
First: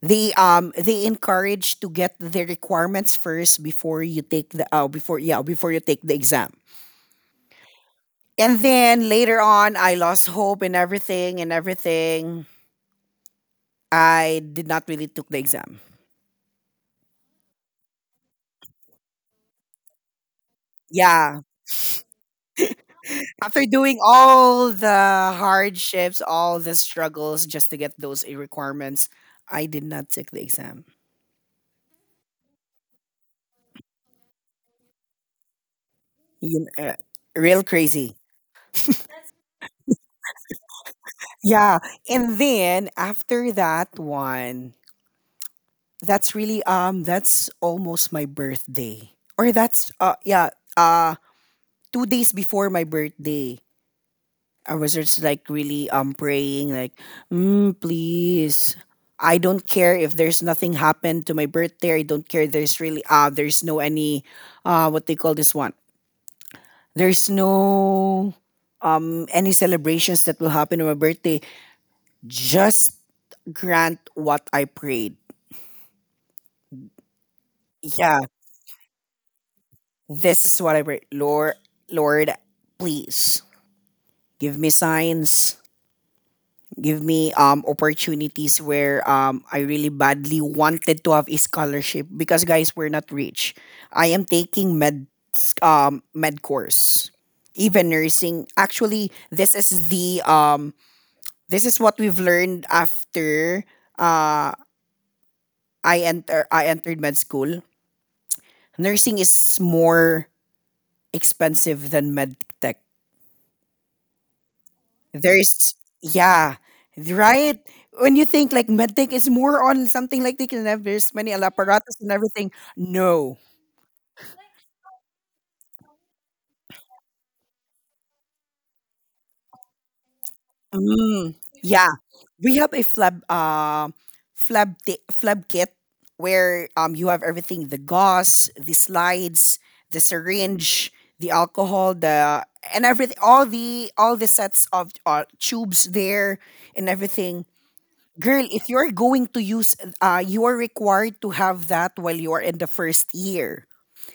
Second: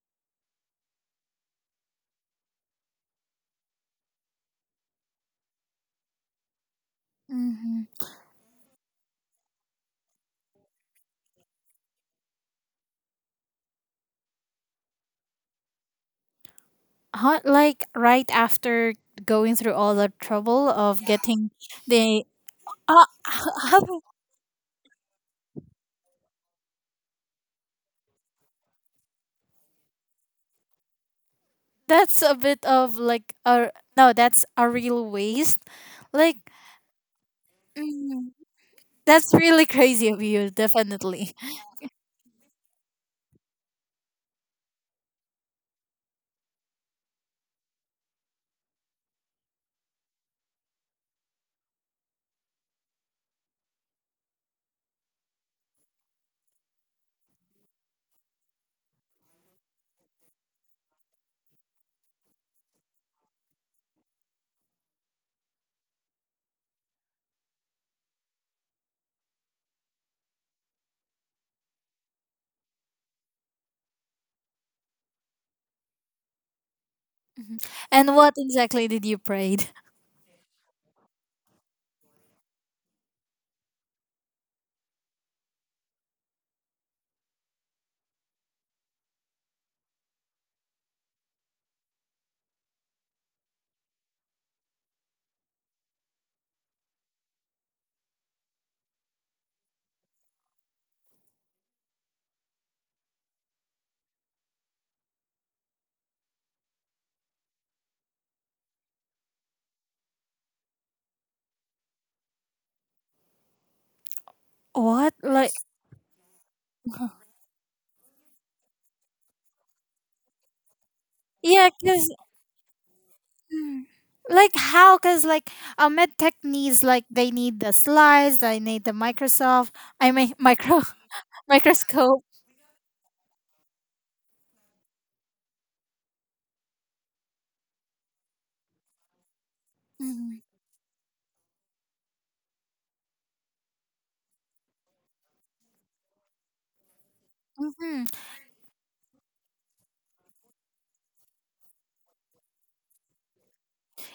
S1: they encourage to get the requirements first before you take the before yeah, before you take the exam.
S2: Mm-hmm.
S1: And then later on, I lost hope and everything and everything. I did not really took the exam.
S2: How, like right after going through all the trouble of
S1: Yeah.
S2: getting the ah
S1: After doing all the hardships, all the struggles just to get those requirements, I did not take the exam.
S2: that's a bit of like a no, that's a real waste, like
S1: You kn- uh, real crazy.
S2: mm, that's really crazy of you definitely.
S1: Yeah. And then after that one, that's really that's almost my birthday. Or that's yeah, uh 2 days before my birthday. I was just like really praying like, mm, please. I don't care if there's nothing happened to my birthday. I don't care. There's really there's no any what they call this one. There's no any celebrations that will happen on my birthday. Just grant what I prayed.
S2: Mhm. And
S1: Yeah,
S2: what exactly did you prayed?
S1: this is what I prayed. Lord, Lord, please give me signs, give me opportunities where I really badly wanted to have a scholarship because, guys, we're not rich. I am taking med, med course. Even nursing. Actually, this is the this is what we've learned after uh I entered med school. Nursing is more expensive than med tech.
S2: What like?
S1: There's, yeah, right? When you think like medtech is more on something, like they can have, there's many
S2: Yeah,
S1: apparatus and
S2: because
S1: everything. No.
S2: like how? Because like a med tech needs like they need the slides, they need the microsoft, I mean micro
S1: Mm, yeah.
S2: microscope.
S1: We have a flab kit where you have everything, the gauze, the slides, the syringe, the alcohol, the and everything, all the sets of tubes there and everything.
S2: Mm-hmm.
S1: Girl, if you're going to use, you are required to have that while you are in the first year.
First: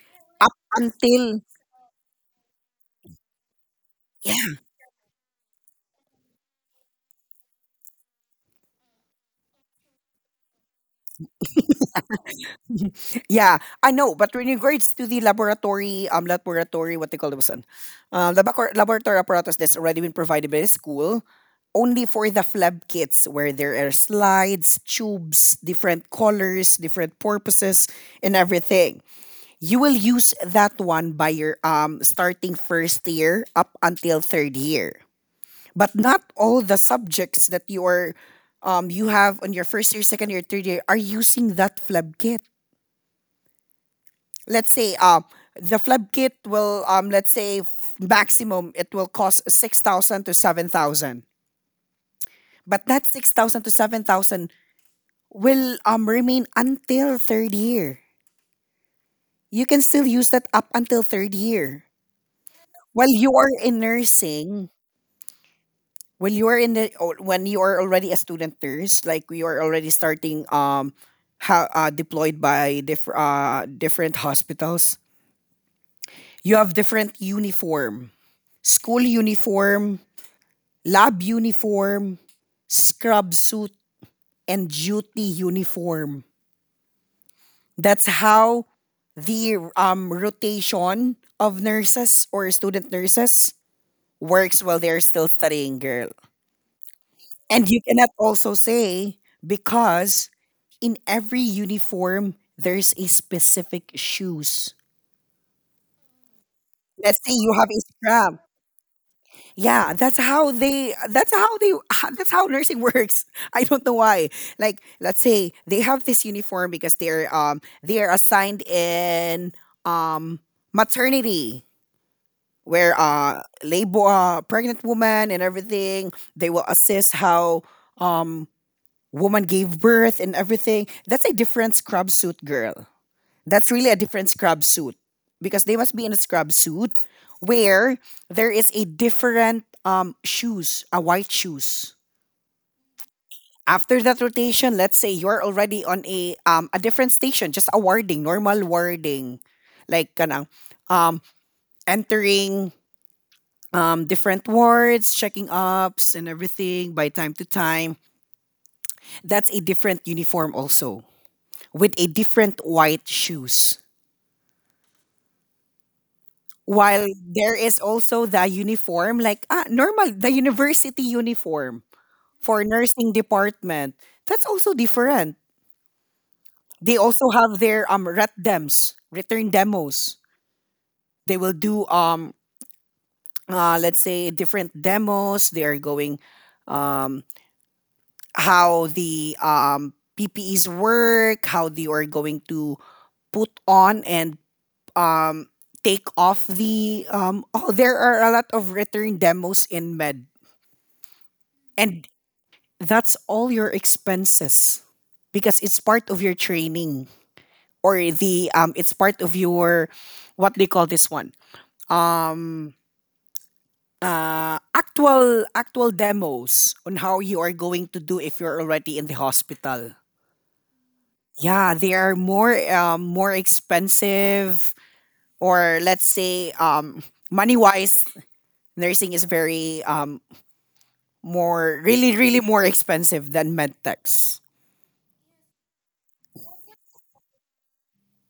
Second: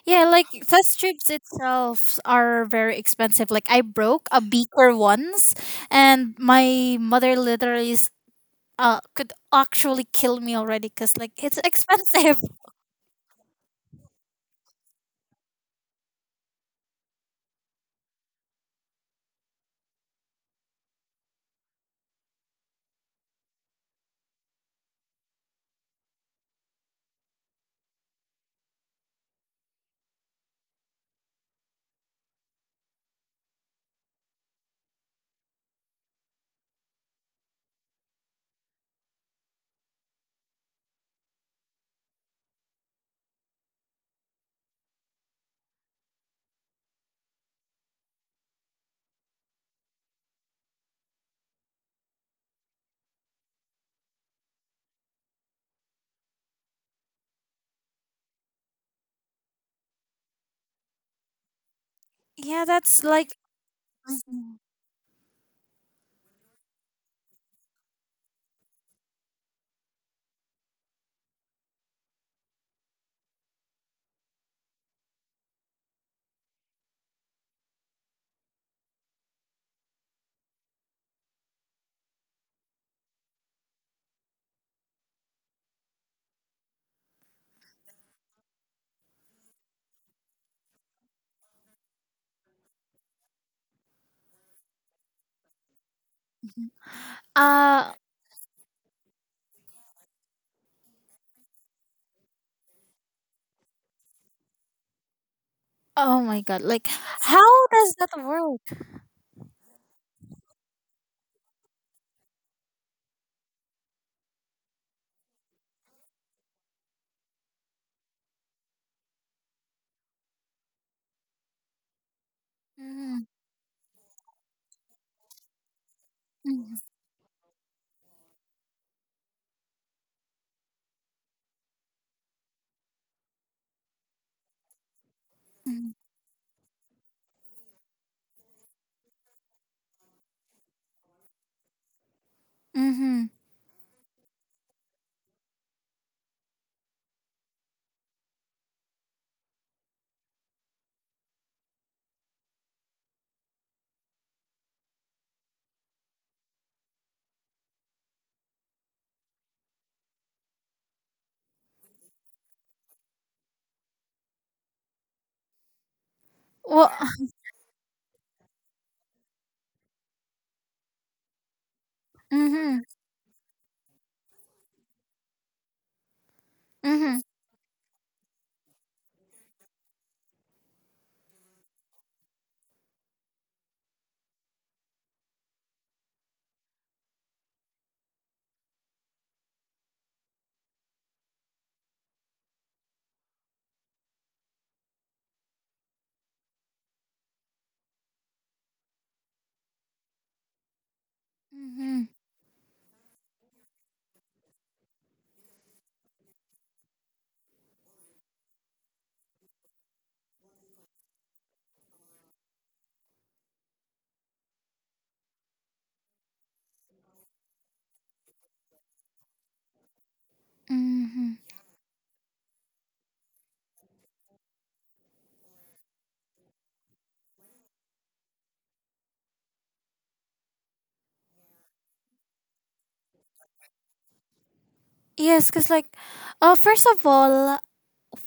S2: Yeah, like
S1: Up
S2: test tubes
S1: until,
S2: itself are very expensive. Like I broke a
S1: yeah,
S2: beaker once, and my mother literally could actually kill me already because like it's expensive.
S1: yeah, I know. But in regards to the laboratory, what they call this one, the laboratory apparatus, that's already been provided by the school, only for the flab kits where there are slides, tubes, different colors, different purposes, and everything. You will use that one by your starting first year up until third year, but not all the subjects that you are you have on your first year, second year, third year are using that fleb kit. Let's say the fleb kit will maximum it will cost 6,000 to 7,000, but that 6,000 to 7,000 will um remain until third year. You can still use that up until third year.
S2: Yeah, that's
S1: While you
S2: like
S1: are in nursing, when you are in the or when you are already a student nurse, like we are already starting how deployed by different hospitals, you have different uniform, school uniform, lab uniform, scrub suit, and duty uniform. That's how the rotation of nurses or student nurses works while they're still studying, girl. And you
S2: uh
S1: cannot also say because in every uniform there's a specific shoes.
S2: oh my god! Like
S1: Let's say you
S2: how
S1: have a
S2: does that
S1: scrub.
S2: work?
S1: Yeah, that's how they, that's how they that's how nursing works. I don't know why. Like let's say they have this uniform because they're assigned in um maternity where
S2: Mm,
S1: labor, pregnant woman and everything, they will
S2: mm,
S1: assess how um woman gave birth and everything. That's a different scrub suit, girl. That's really a different scrub suit because they
S2: mm,
S1: must be in a scrub suit where there is a different shoes, a white shoes.
S2: mm-hmm.
S1: After that rotation, let's say you're already on a different station, just a warding, normal warding, like kanang um entering different wards, checking ups and everything by time to time. That's a different uniform also, with a different white shoes.
S2: Well,
S1: While there is also the uniform, like ah, normal, the university uniform for
S2: mm-hmm,
S1: nursing department. That's also different. They
S2: mm-hmm,
S1: also have their ret dems, return demos. They will do let's say different demos. They are going um how the PPEs work, how they are going to put on and um take off the oh, there are a lot of return demos in med,
S2: mm-hmm,
S1: and that's all your expenses because it's part of your training or the it's part of your, what do you call this one, um actual demos on how you are going to do if you're already in the hospital.
S2: mm-hmm.
S1: Yeah, they are more more expensive, or let's say money wise, nursing is very more, really really more expensive than medtechs.
S2: Yes, because like, first of all,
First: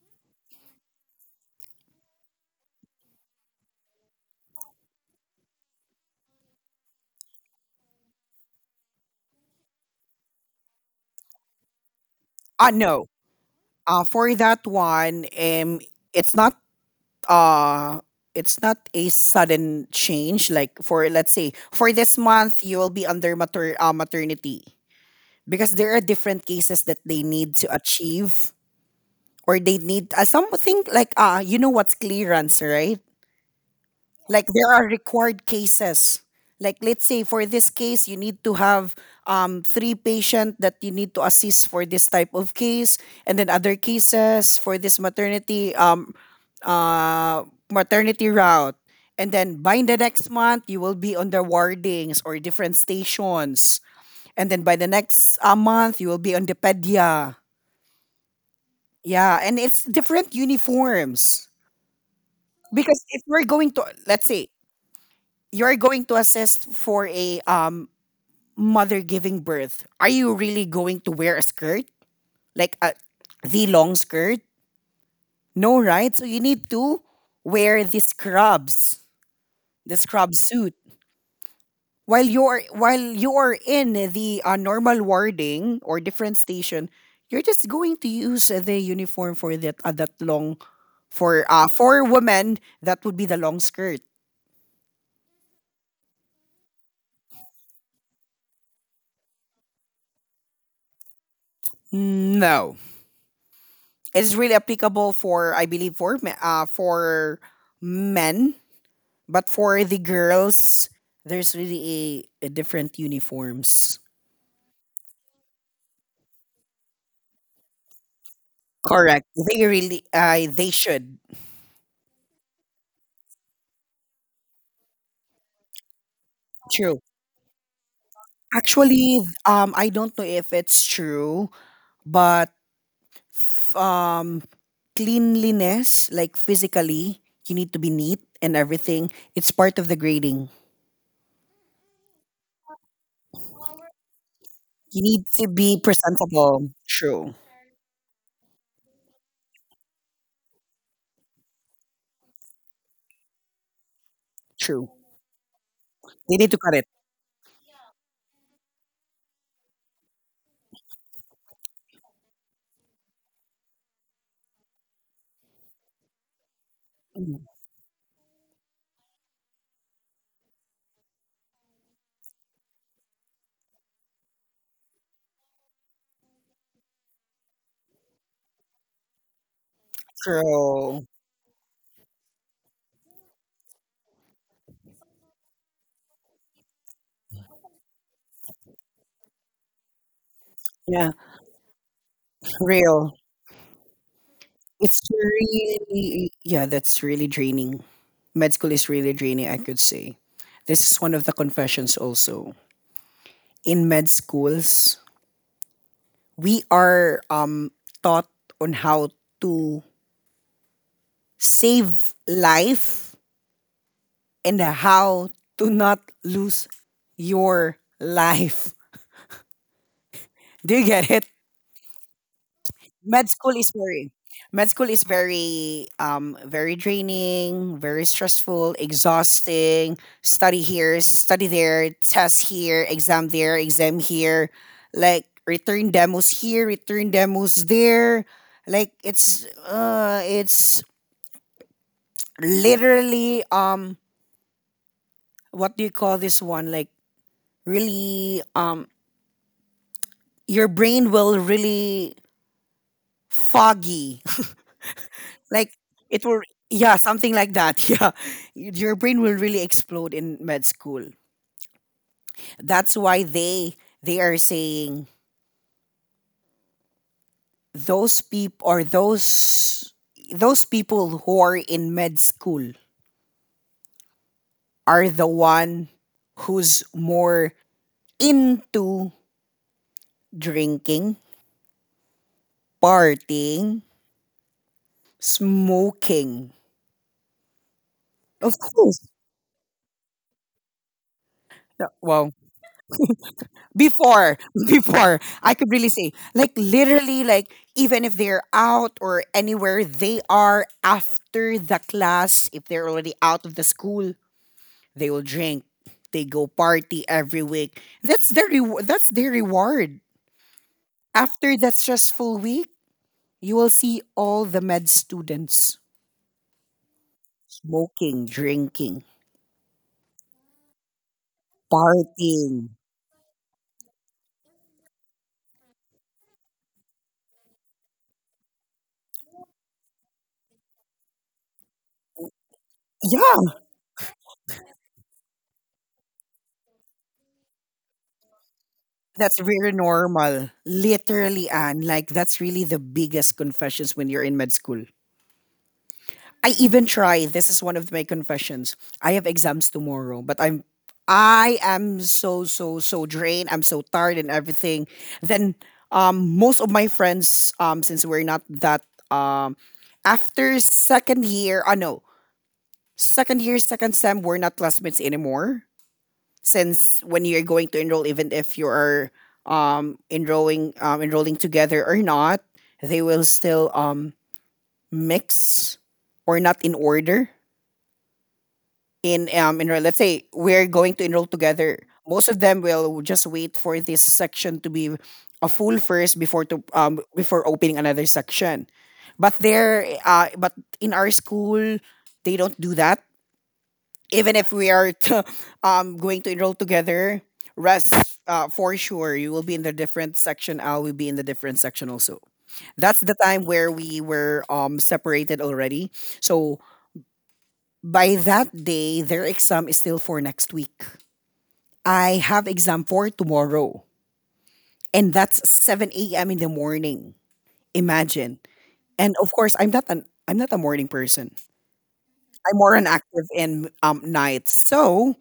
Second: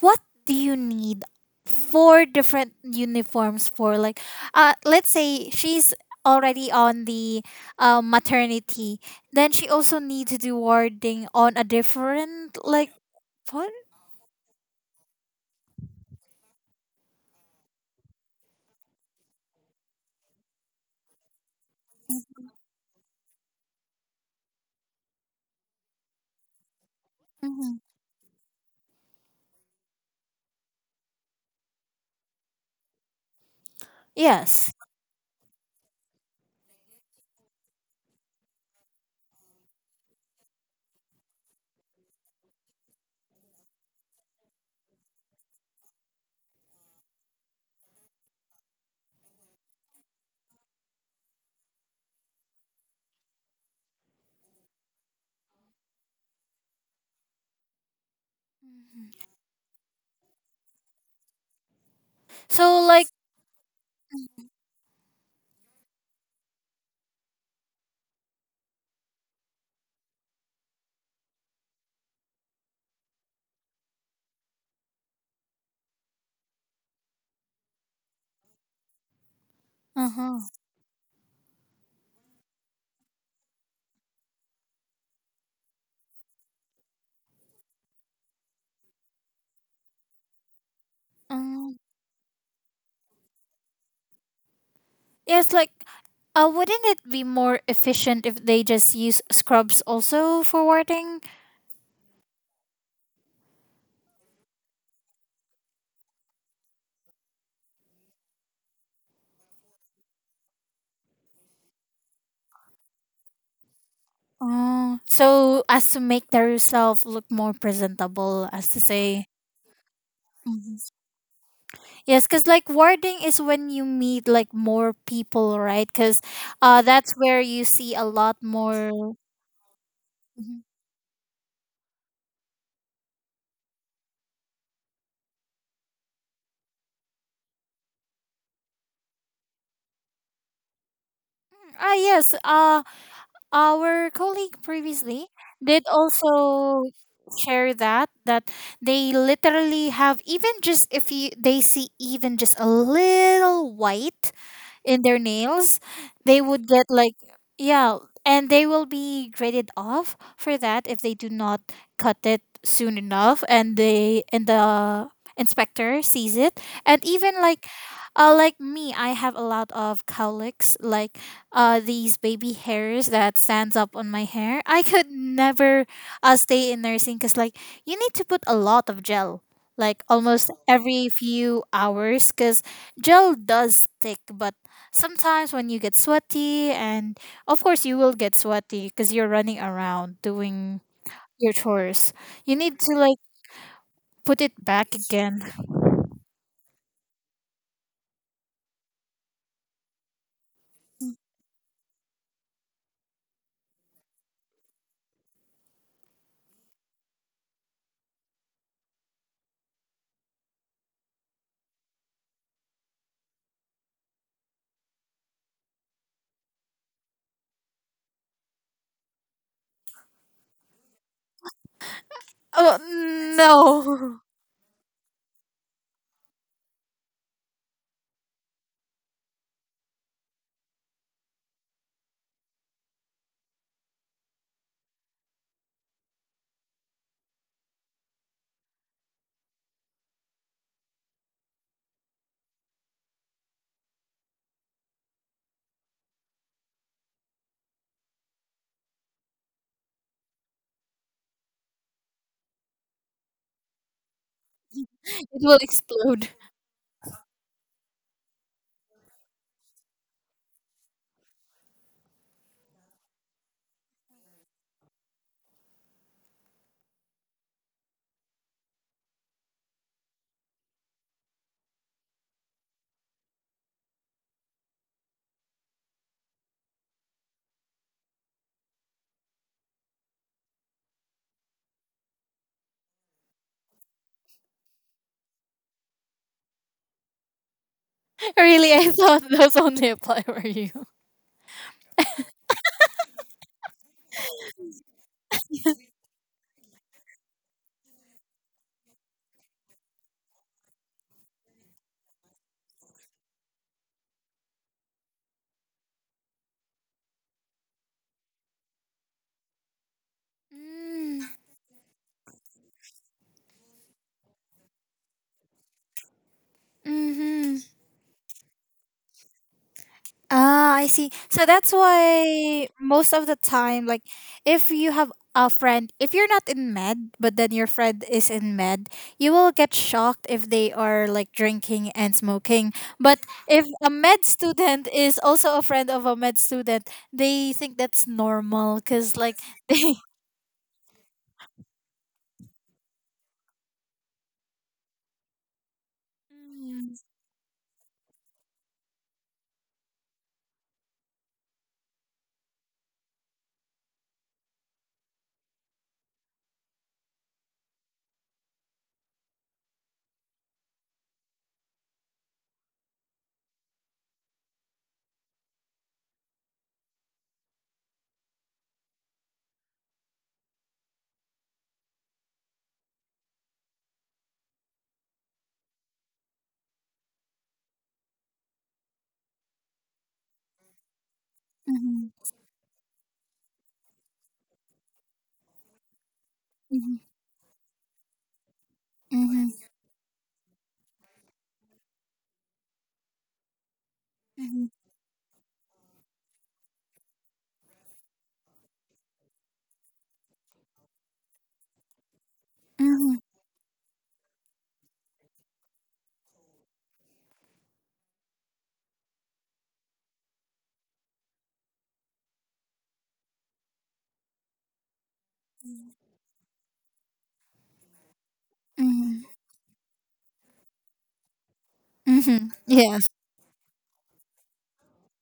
S2: what do you need four different uniforms for? Like let's say she's already on the maternity, then she also needs to do warding on a different,
S1: Uh,
S2: like,
S1: no.
S2: what?
S1: For that one um, it's not, uh it's not a sudden change. Like for, let's say, for this month you will be under maternity because there are different cases that they need to
S2: Mhm.
S1: achieve, or they need uh something like uh, you know what's clearance, right? Like
S2: Yes,
S1: there are required cases. Like let's say for this case you need to have um 3 patient that you need to assist for this type of case, and then other cases for this maternity uh, maternity route, and then by the next month you will be on the wardings or different stations, and then by the next uh month you will be on the pedia. Yeah, and it's different uniforms.
S2: so like
S1: Because if we're going to, let's say, you're going to assist for a mother giving birth, are you really going to wear a skirt? Like a, the long skirt? No, right? So you need to wear the scrubs, the scrub
S2: uh-huh.
S1: suit. While you're in the uh normal warding or different station, you're just going to use the uniform for that that long,
S2: Mm.
S1: for women that would be the long skirt.
S2: Yes, like wouldn't it be more efficient if they just use scrubs also for warding?
S1: No. It is really applicable for, I believe, for for men, but for the girls, there's really a different uniforms.
S2: Oh, so as to make their self look more presentable, as to say.
S1: Correct. They really they should.
S2: Yes, because like warding is when you meet like more people, right? Because
S1: True.
S2: that's where you see a lot more.
S1: Actually, I don't know if
S2: Mhm.
S1: it's true, but um, cleanliness, like physically, you need to be neat and everything. It's part of the grading.
S2: Ah, yes. Our colleague
S1: You need
S2: previously
S1: to be
S2: did
S1: presentable.
S2: also
S1: True.
S2: share that they literally have even just if you they see even just a little white
S1: True.
S2: in their nails,
S1: They
S2: they
S1: need to
S2: would
S1: cut
S2: get
S1: it.
S2: like yeah, and they will be graded off for that if they do not cut it soon enough and they and the inspector sees it. And even
S1: Mm,
S2: like me, I have a lot of cowlicks, like these baby hairs that stands up on my hair. I could never stay in nursing because like you need to put a lot of gel, like almost
S1: true.
S2: every few hours, because gel does stick, but sometimes when you get sweaty and of course you will get sweaty because you're running around doing
S1: Yeah.
S2: your chores, you need to
S1: Real.
S2: like put it back
S1: It's
S2: again.
S1: really, yeah, that's really draining. Med school is really draining, I could say. This is one of the confessions also. In med schools, we are um taught on how to save life and how to not lose your life. Do you get it?
S2: Oh
S1: med school is very
S2: no.
S1: med school is very very draining, very stressful, exhausting. Study here, study there, test here, exam there, exam here, like return demos here, return demos there. Like it's literally um, what do you call this one, like really um, your brain will really foggy.
S2: It will
S1: Like it
S2: explode.
S1: will, yeah, something like that. Yeah, your brain will really explode in med school. That's why they are saying those people, or those people who are in med school are the one who's more into drinking, partying, smoking. Of
S2: Really? I
S1: course.
S2: thought those only apply for you.
S1: Yeah, wow. Before, before I could really say, like literally, like even if they're out or anywhere they are, after the class, if they're already out of the school, they will drink, they go party every week. That's their that's their reward after that stressful week. You will see all the med students
S2: Mm-hmm.
S1: smoking, drinking,
S2: Ah, I see. So that's
S1: partying.
S2: why most of the time, like, if you have a friend, if you're not in med, but then your friend is in med, you will get shocked if they are like drinking and smoking. But
S1: Yeah,
S2: if a med student is also a friend of a med student, they think that's normal, because like.
S1: that's very normal, literally, and like that's really the biggest confessions when you're in med school. I even
S2: Mm,
S1: try. This is one of my confessions. I have exams tomorrow, but I am so so so drained. I'm so tired and everything. Then um, most of my friends um, since we're not that um, after second year, I no, second year second sem we're not classmates anymore. Since when you're going to enroll, even if you are enrolling together or not, they will still mix or not in order in enroll. Let's say we're going to enroll together.
S2: mhm,
S1: Most of them will just wait for this section to be a full first before to
S2: mhm,
S1: before opening another section. But
S2: mhm,
S1: but in our school, they don't do that. Even if
S2: mhm,
S1: we are to, um, going to enroll together, rest for sure you will be in the different section. I will be in the different section also. That's the
S2: mhm,
S1: time where we were separated already. So by that day, their exam is still for next week. I have exam for tomorrow, and that's 7 a.m. in the morning. Imagine. And
S2: mhm,
S1: of course, I'm not a morning person.
S2: mhm.
S1: I'm more an
S2: Yes.
S1: active in nights. So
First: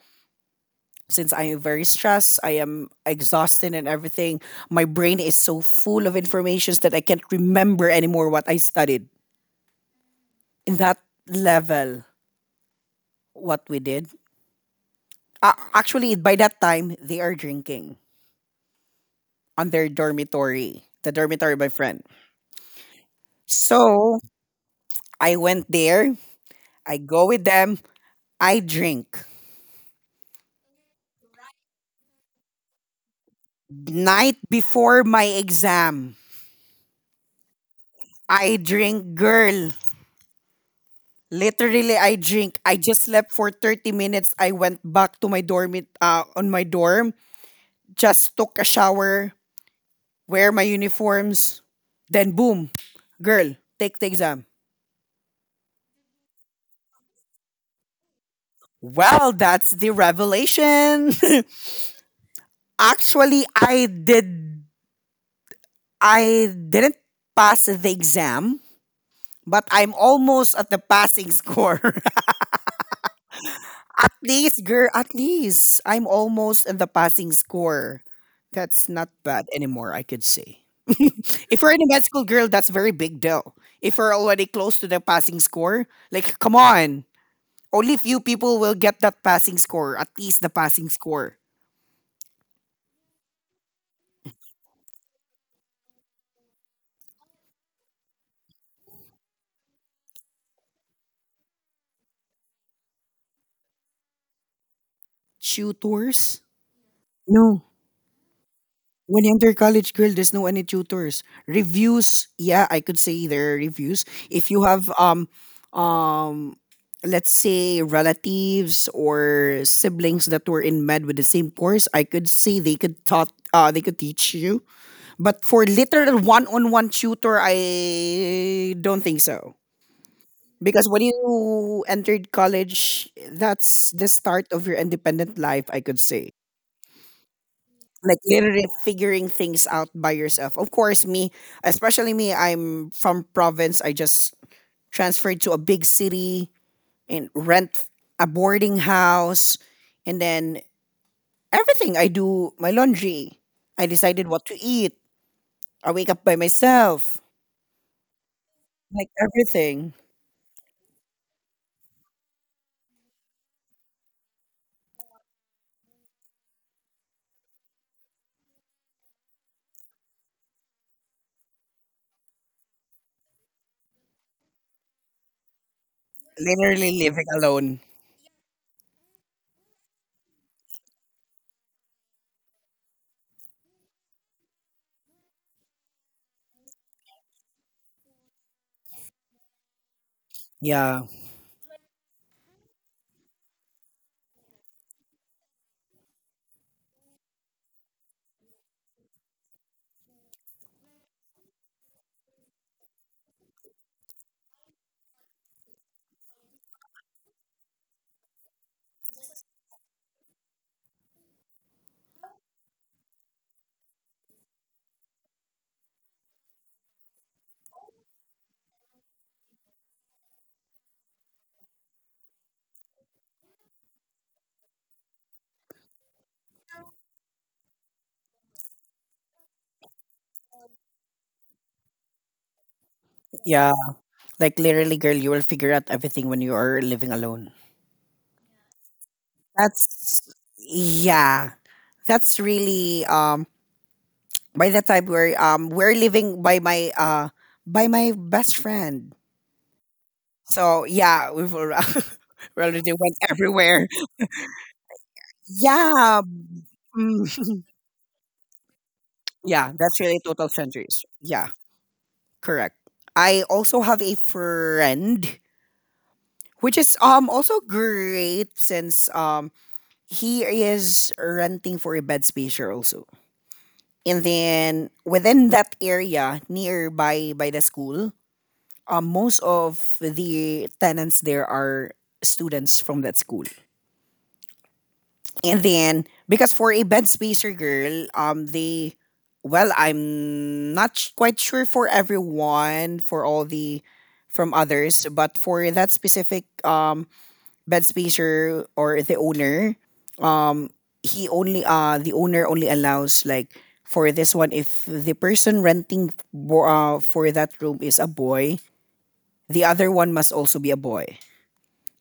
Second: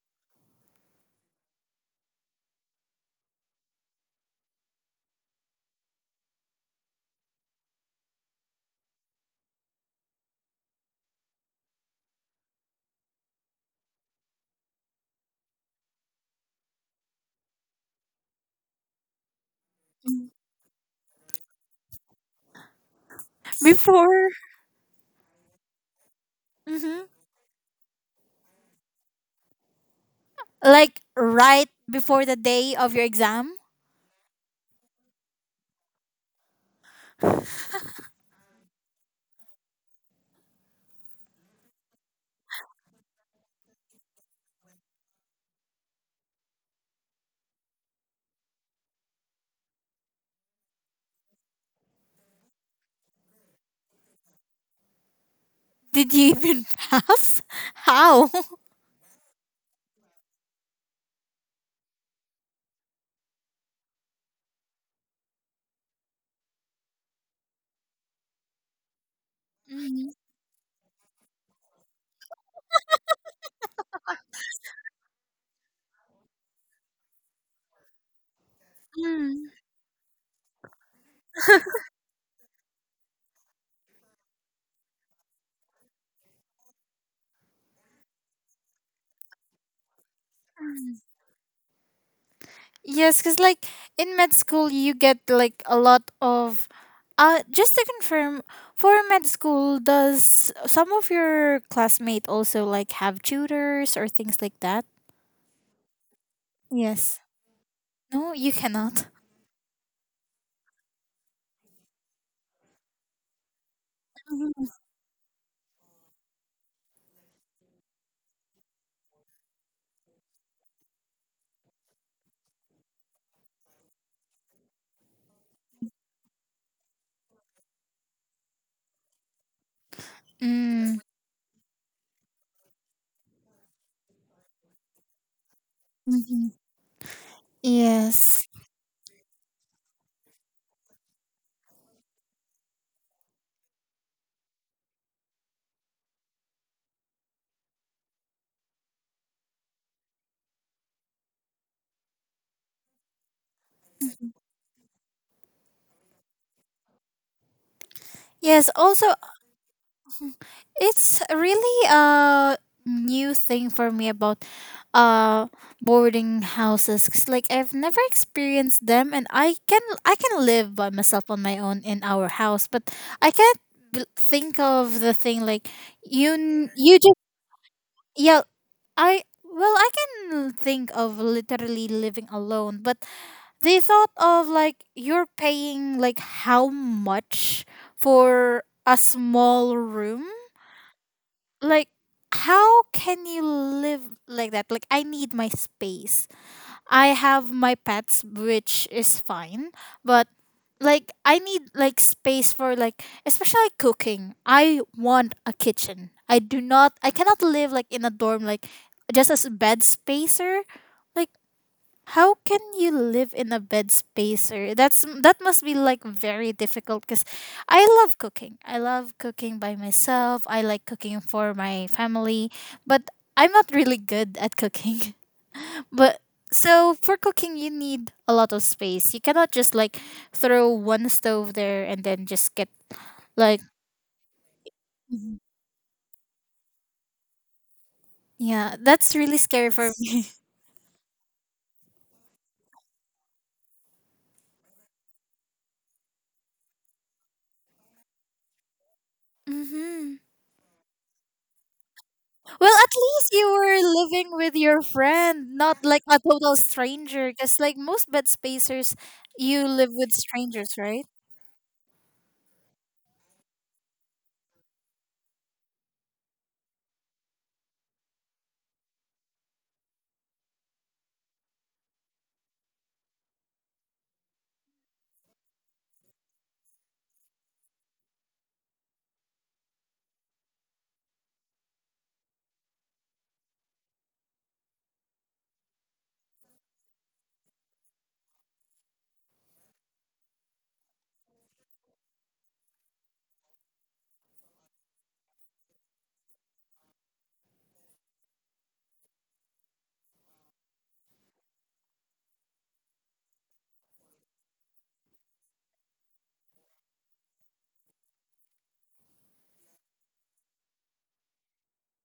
S1: since I am very stressed, I am exhausted and everything. My brain is so full of informations that I can't remember anymore what I studied. In that level, what we did. Actually, by that time, they are drinking on their dormitory, the dormitory of my friend. So
S2: Before.
S1: I went there, I
S2: Mhm.
S1: go with them, I drink.
S2: Like right before the day of your exam?
S1: Night before my exam, I drink, girl. Literally, I drink. I just slept for 30 minutes. I went back to my dorm, just took a shower, wear my uniforms, then boom, girl, take the exam.
S2: Did you even pass? How?
S1: Well, that's the revelation. Actually, I didn't pass the exam, but I'm
S2: Mhm.
S1: almost at the passing score. At least, girl, at least I'm almost at the passing score. That's not bad
S2: Mm.
S1: anymore, I could say. If you're in a med school, girl, that's very big deal. If you're already close to the passing score, like come on. Only few people will get that passing score, at least the passing score.
S2: Yes, because like in med school, you get like a lot of. Just to confirm, for med school, does some of your classmate also like have tutors or things like that?
S1: Tutors?
S2: Yes.
S1: No.
S2: No, you cannot.
S1: When you're under college, girl, there's no any tutors. Reviews, yeah, I could say there are reviews. If you
S2: Mhm.
S1: have um, let's say relatives or siblings that were in med with the same course, I could say they could taught they could teach you. But for literal one on one tutor, I don't think so. Because
S2: Mm.
S1: when you entered college, that's the start of your independent life, I could say,
S2: Mhm.
S1: like
S2: Yes.
S1: literally figuring things out by yourself. Of course, me, especially me, I'm from province. I just transferred to a big city and rent a boarding house, and then everything I do, my laundry, I decided what to eat. I wake up by myself,
S2: Yes. Also,
S1: like everything,
S2: it's really a new thing for me about uh boarding houses 'cause, like, I've never experienced them and I can live by myself on my own in our house, but I can't think of the thing like
S1: literally
S2: you just
S1: living alone.
S2: yeah. I well I can think of literally living alone, but they thought of like you're paying like how much for a small room,
S1: Yeah,
S2: like how can you live like that? Like I need my space. I have my pets, which is fine, but like I need like space for like especially like cooking. I want a kitchen. I do not I cannot live like in a dorm, like just as a bed spacer. Like how can you live in a bed spacer? That's that must be like very difficult, cuz I love cooking. I love cooking by myself. I like cooking for my family, but I'm not really good at cooking. But so for cooking you need a lot of space. You cannot just like throw one stove there and then just get like
S1: yeah. Like literally, girl, you
S2: Mhm.
S1: will figure out everything when you are living alone.
S2: Yeah, that's really scary for me.
S1: That's yeah. That's really by that time we're living by my by my best friend.
S2: Mhm.
S1: So yeah, we
S2: Well, at
S1: already went
S2: least you were
S1: everywhere.
S2: living with your friend, not like a
S1: Yeah,
S2: total
S1: mm,
S2: stranger. Because like most bed spacers, you
S1: yeah,
S2: live
S1: that's
S2: with
S1: really total
S2: strangers, right?
S1: strangers. Yeah, correct. I also have a friend, which is also great since he is renting for a bed space here also. And then within that area nearby by the school, most of the tenants there are students from that school. And then, because for a bed spacer girl, well, I'm not quite sure for everyone, for from others, but for that specific bed spacer or the owner, um, he only, the owner only allows like, for this one, if the person renting for that room is a boy, the other one must also be a boy.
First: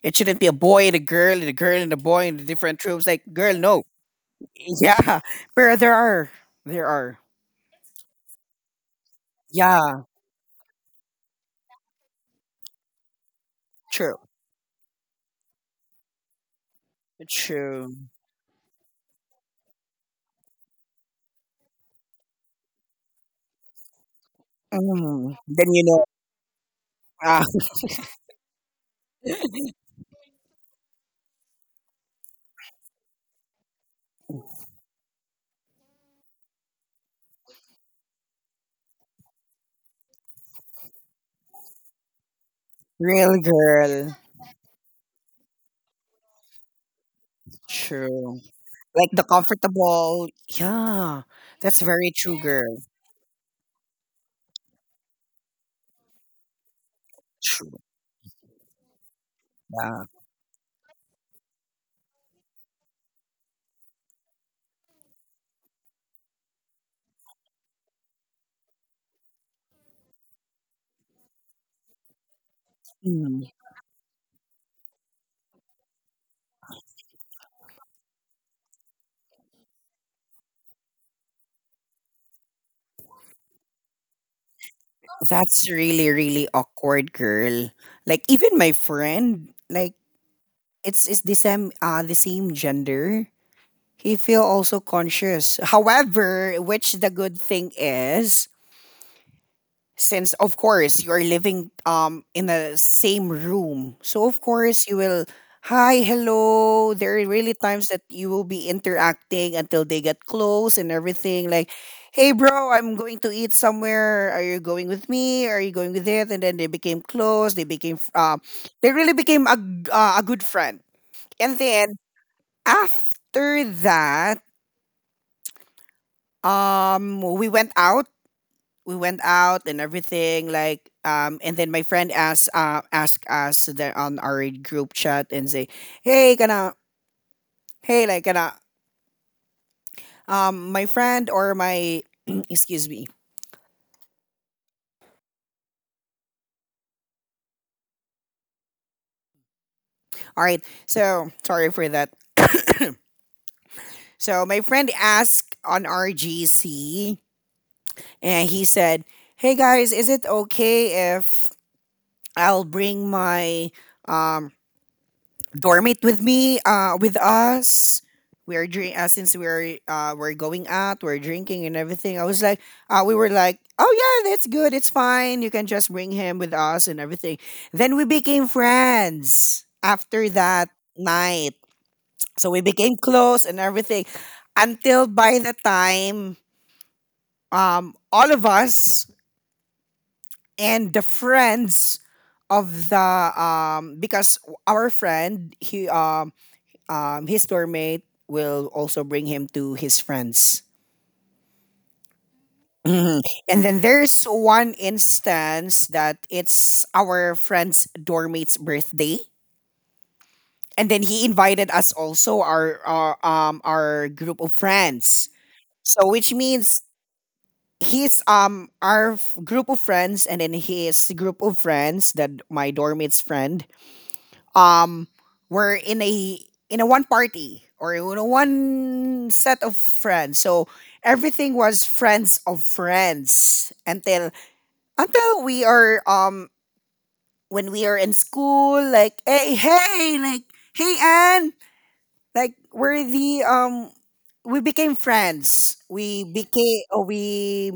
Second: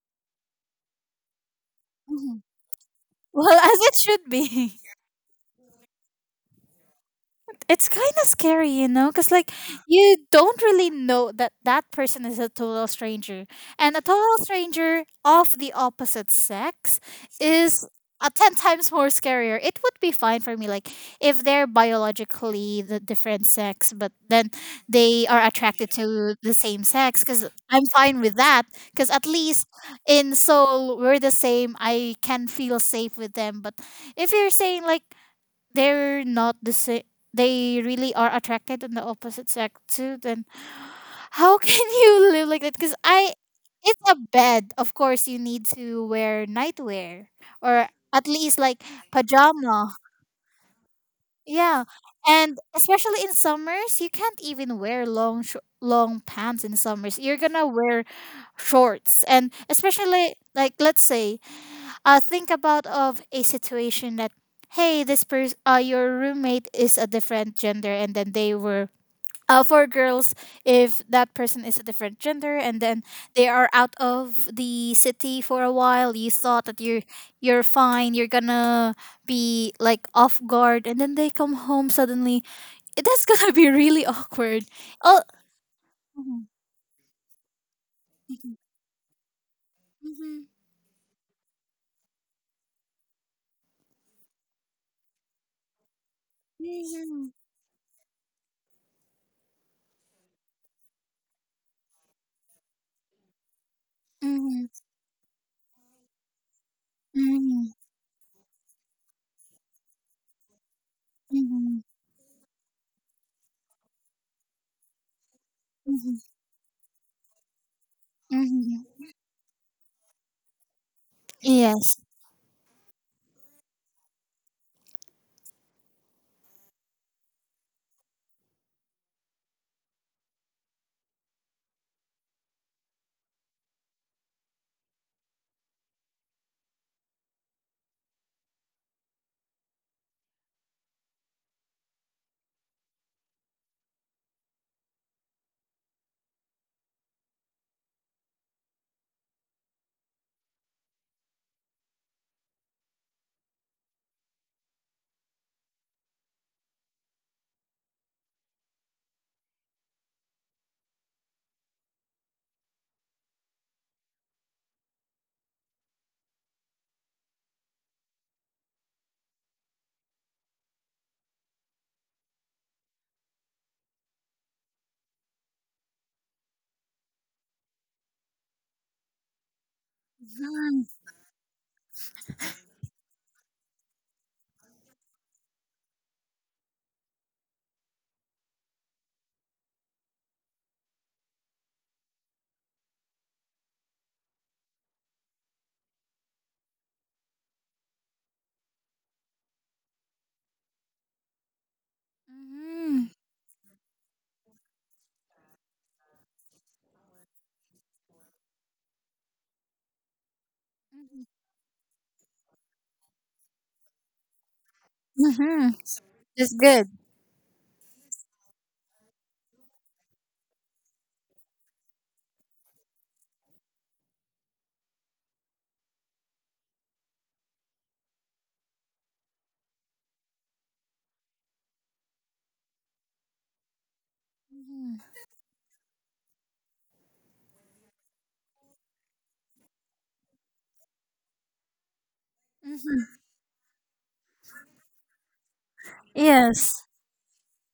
S1: It shouldn't be a boy and a girl and a girl and a boy and
S2: Mhm.
S1: the different troops. Like, girl,
S2: Well, as
S1: no.
S2: it should be.
S1: Yeah. But there are. There are.
S2: It's kind of scary, you know, because like
S1: Yeah.
S2: you don't really know that that person is a total stranger, and a
S1: True.
S2: total stranger of the opposite sex is
S1: True.
S2: a ten times more scarier. It would be fine for me, like if they're biologically the different sex, but then they
S1: Mm.
S2: are
S1: Then you
S2: attracted
S1: know,
S2: to the same sex,
S1: ah,
S2: because I'm fine with that, because at least in soul we're the same. I can feel safe with them, but if you're saying like they're not the same, they really are attracted on the opposite sex too, then how can you live like that? Because I
S1: real
S2: it's
S1: girl.
S2: a bed, of course you need to wear nightwear or at
S1: True.
S2: least like
S1: Like the
S2: pajama,
S1: comfortable. Yeah. That's
S2: yeah,
S1: very true,
S2: and
S1: girl.
S2: especially in summers you can't even wear long long pants. In summers you're gonna
S1: True.
S2: wear shorts. And
S1: Yeah.
S2: especially like let's say think about of a situation that hey, this person your roommate is a different gender and then they were for girls, if that person is a different gender and then they
S1: Mm.
S2: are out of the city for a while, you thought that you're fine, you're gonna be like off guard, and then they come home suddenly. It- that's gonna be really awkward. Oh.
S1: That's really, really awkward, girl. Like
S2: Mhm,
S1: even my friend, like
S2: mhm,
S1: it's the same gender. He feel also conscious. However, which the
S2: mhm,
S1: good thing is, since of course you're living in the same room, so of
S2: mhm,
S1: course you will hi, hello. There are really
S2: mhm,
S1: times that you will be interacting until they get close and everything. Like,
S2: mhm,
S1: hey bro, I'm going to eat somewhere. Are you going with me? Are you going with
S2: mhm,
S1: it? And then they became close. They became
S2: mhm,
S1: they
S2: mhm.
S1: really became a a good friend. And
S2: Yes.
S1: then after that we went out. We went out and everything. Like, and then my friend asked, asked us there on our group chat and say, "Hey, gonna, hey, like, gonna, my friend or my, excuse me. All right. So sorry for that. So my friend asked on RGC, and he said, "Hey guys, is it okay if I'll bring my um, dormit with me, with us. We're drink since we're going out, we're drinking and everything. I was like, we were like, oh yeah, that's good, it's fine. You can just bring him with us and everything. Then we became friends after that
S2: Mhm.
S1: night. So we became close and everything until by the time all of us and the friends of the because our friend he his tour mate will also bring him to his friends. Mhm. And then there's one instance that it's our friend's doormate's birthday, and then he
S2: Mhm.
S1: invited us also our group of friends.
S2: Mhm.
S1: So which
S2: That's
S1: means
S2: good.
S1: his our group of friends and then his group of friends that my doormate's friend um we're in a one party or in a one set of friends, so everything was friends of friends
S2: Mhm.
S1: until we are when we are in school like hey hey like hey Anne like we're
S2: Mhm.
S1: the we became friends we
S2: Yes.
S1: became oh, we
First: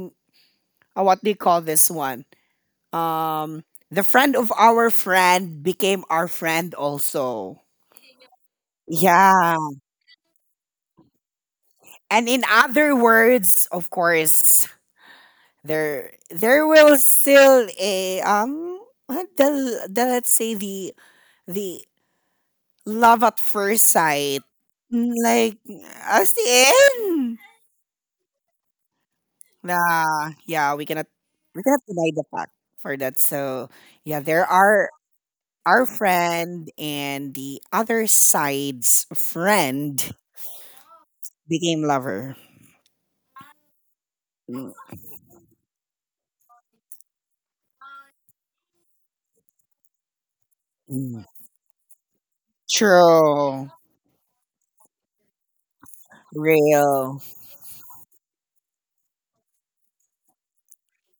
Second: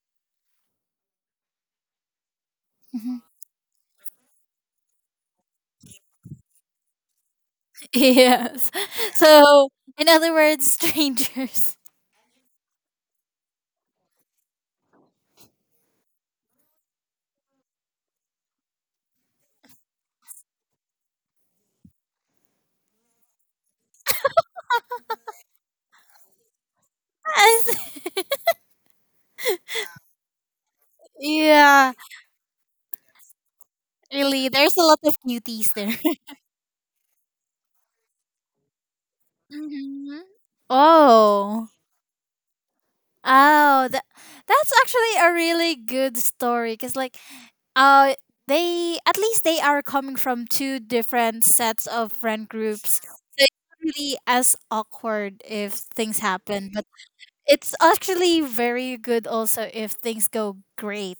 S1: what do you call this one
S2: Mhm.
S1: um the friend of our friend became our friend also,
S2: Yes.
S1: yeah.
S2: So, in other words, strangers.
S1: And in other words, of course, there will still a the let's say the love at first sight. Like as in
S2: Yes.
S1: nah, yeah, we cannot
S2: Yeah.
S1: deny the fact for that. So yeah, there
S2: Really, there's a
S1: are
S2: lot of cuties
S1: our
S2: there.
S1: friend and the other side's friend
S2: Mhm. Oh.
S1: became lover.
S2: Oh, that,
S1: Mm,
S2: that's actually a really good story. Because, like, Uh they at least they are coming from two
S1: mm.
S2: different sets of friend groups. So it's
S1: True.
S2: not really as awkward if things happen, but
S1: Real.
S2: it's actually very good also if things go great.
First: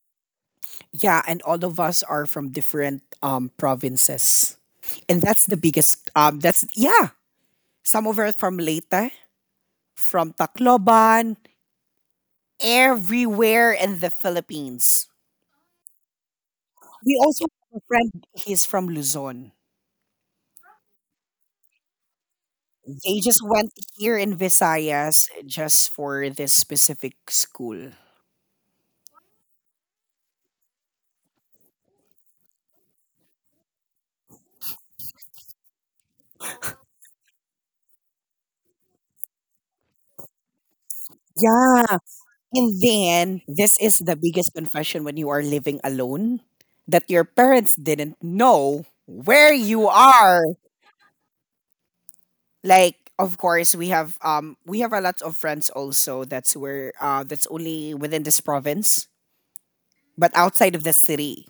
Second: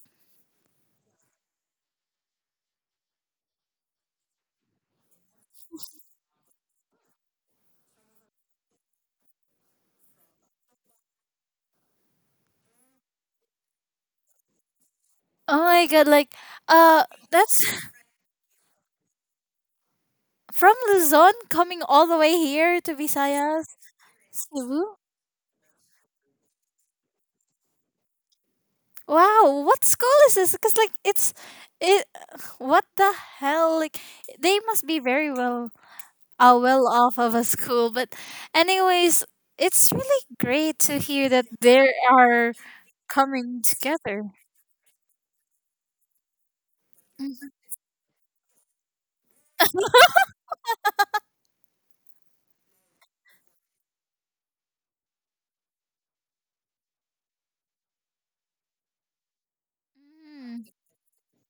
S1: Yeah, and all of us are from different provinces. And that's the biggest that's yeah. Some of us from Leyte, from Tacloban, everywhere in the Philippines.
S2: Oh my god, like uh
S1: We also
S2: that's
S1: have a friend, he's from Luzon.
S2: from Luzon coming all the way here to
S1: They just
S2: Visayas,
S1: went here in
S2: Cebu.
S1: Visayas just for this specific school.
S2: Wow, what school is this? Cuz like it's it what the hell? Like they must be very well well off of a school. But, anyways, it's really great to hear that they
S1: Yeah.
S2: are
S1: And then
S2: coming
S1: this is the
S2: together.
S1: biggest confession when you are living alone that your parents didn't know where you are. Like of course we have a lot of friends also that's where that's only within this province but
S2: Mhm.
S1: outside of the city,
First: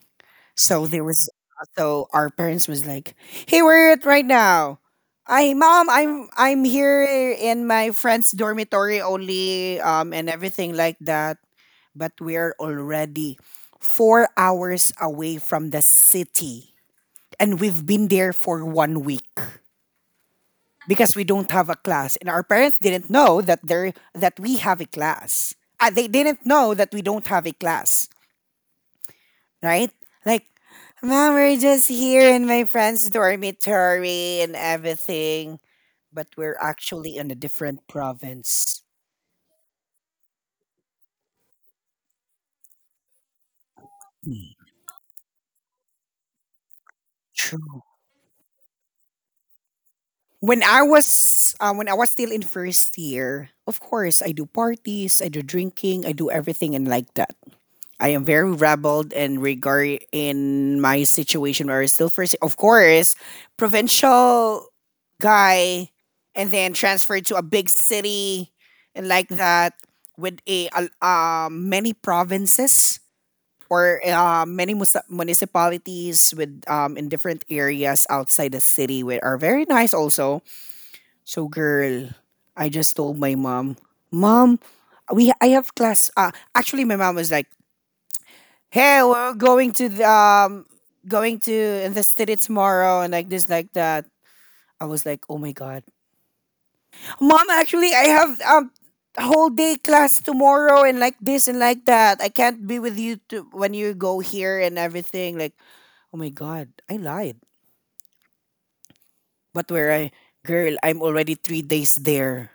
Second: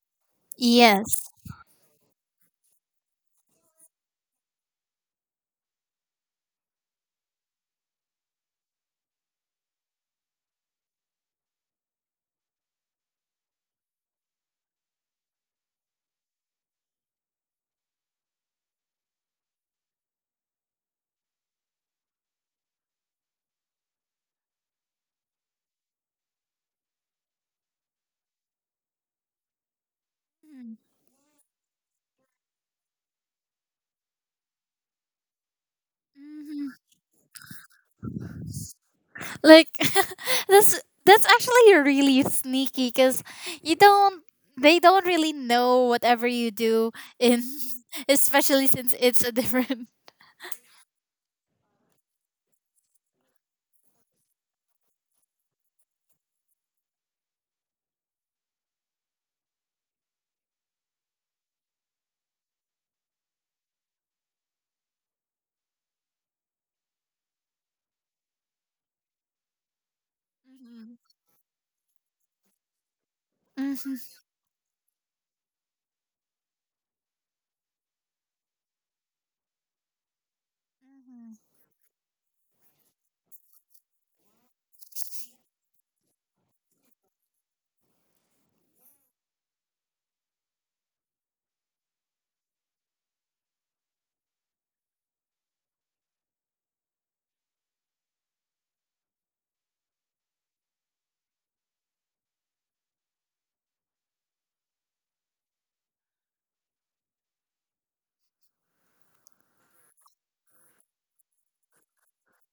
S1: so there
S2: Yes.
S1: was so our parents was like, hey, where are you at right now? I Mom, I'm here in my friend's dormitory only, and everything like that. But we're already 4 hours away from the city, and we've been there for 1 week because we don't have a class, and our parents didn't know that there that we have a class. They didn't know that we don't have a class, right? Like, mom, we're just here in my friend's dormitory and everything, but we're
S2: Mhm.
S1: actually in a different province.
S2: Like that's actually really sneaky because you don't
S1: Hmm,
S2: they don't really know whatever you do in
S1: True.
S2: especially since it's a different.
S1: When I was when I was still in first year, of course I do parties, I do drinking, I do everything and like that. I am very rebelled in regard in my situation where I still first of course provincial guy and then transferred to a big city and like that, with a
S2: Mhm.
S1: many provinces
S2: Mhm.
S1: or many municipalities with in different areas outside the city, which are very nice also. So girl, I just told my mom, mom, we I have class. Actually, my mom was like, hey, we're going to the, going to the city tomorrow and like this like that. I was like, oh my god, mom. Actually, I have whole day class tomorrow and like this and like that. I can't be with you to, when you go here and everything. Like, oh my god, I lied. But where I Girl, I'm already 3 days there.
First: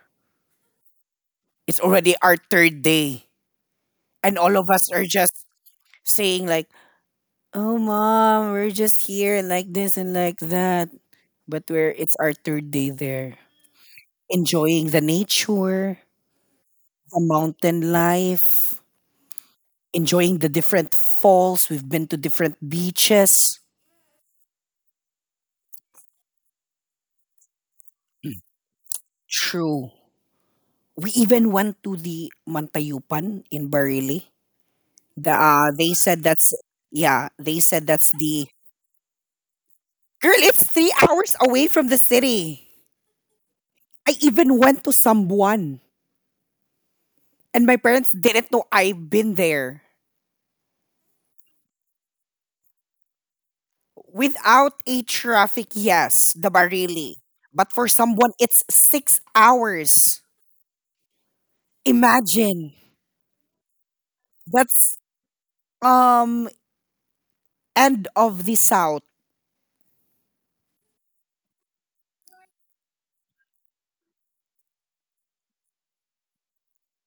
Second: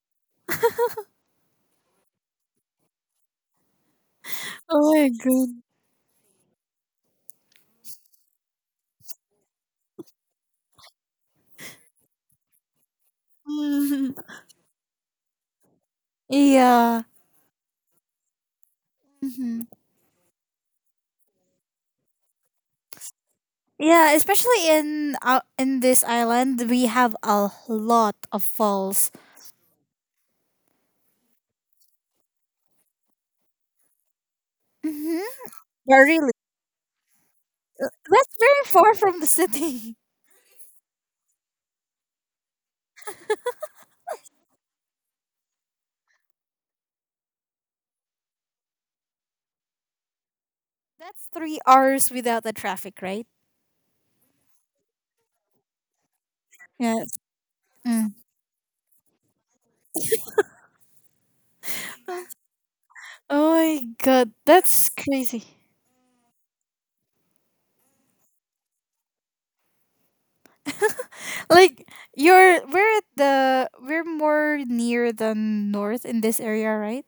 S1: It's already our third day, and all of us
S2: Oh
S1: are
S2: my
S1: just
S2: god.
S1: saying like, oh, mom, we're just here like this and like that. But we're it's our third day there.
S2: Mhm.
S1: Enjoying the nature,
S2: Yeah.
S1: the mountain life, enjoying the different falls. We've been to different beaches.
S2: Yeah, especially in this island, we have a lot of falls.
S1: True. We even went to the Mantayupan in Barili.
S2: Mm-hmm.
S1: They
S2: Yeah,
S1: said
S2: really,
S1: that's yeah, they said that's
S2: that's
S1: the
S2: very far from the city.
S1: girl, it's 3 hours away from the city. I even went to Sambuan, and my parents didn't know I've been there.
S2: That's 3 hours without the traffic, right?
S1: Without a traffic, yes, the Barili.
S2: Yes.
S1: But for
S2: Mm.
S1: someone, it's 6 hours. Imagine.
S2: Oh my god, that's
S1: That's
S2: crazy.
S1: um end of the south.
S2: Like you're, we're at the we're more near the north in this area, right?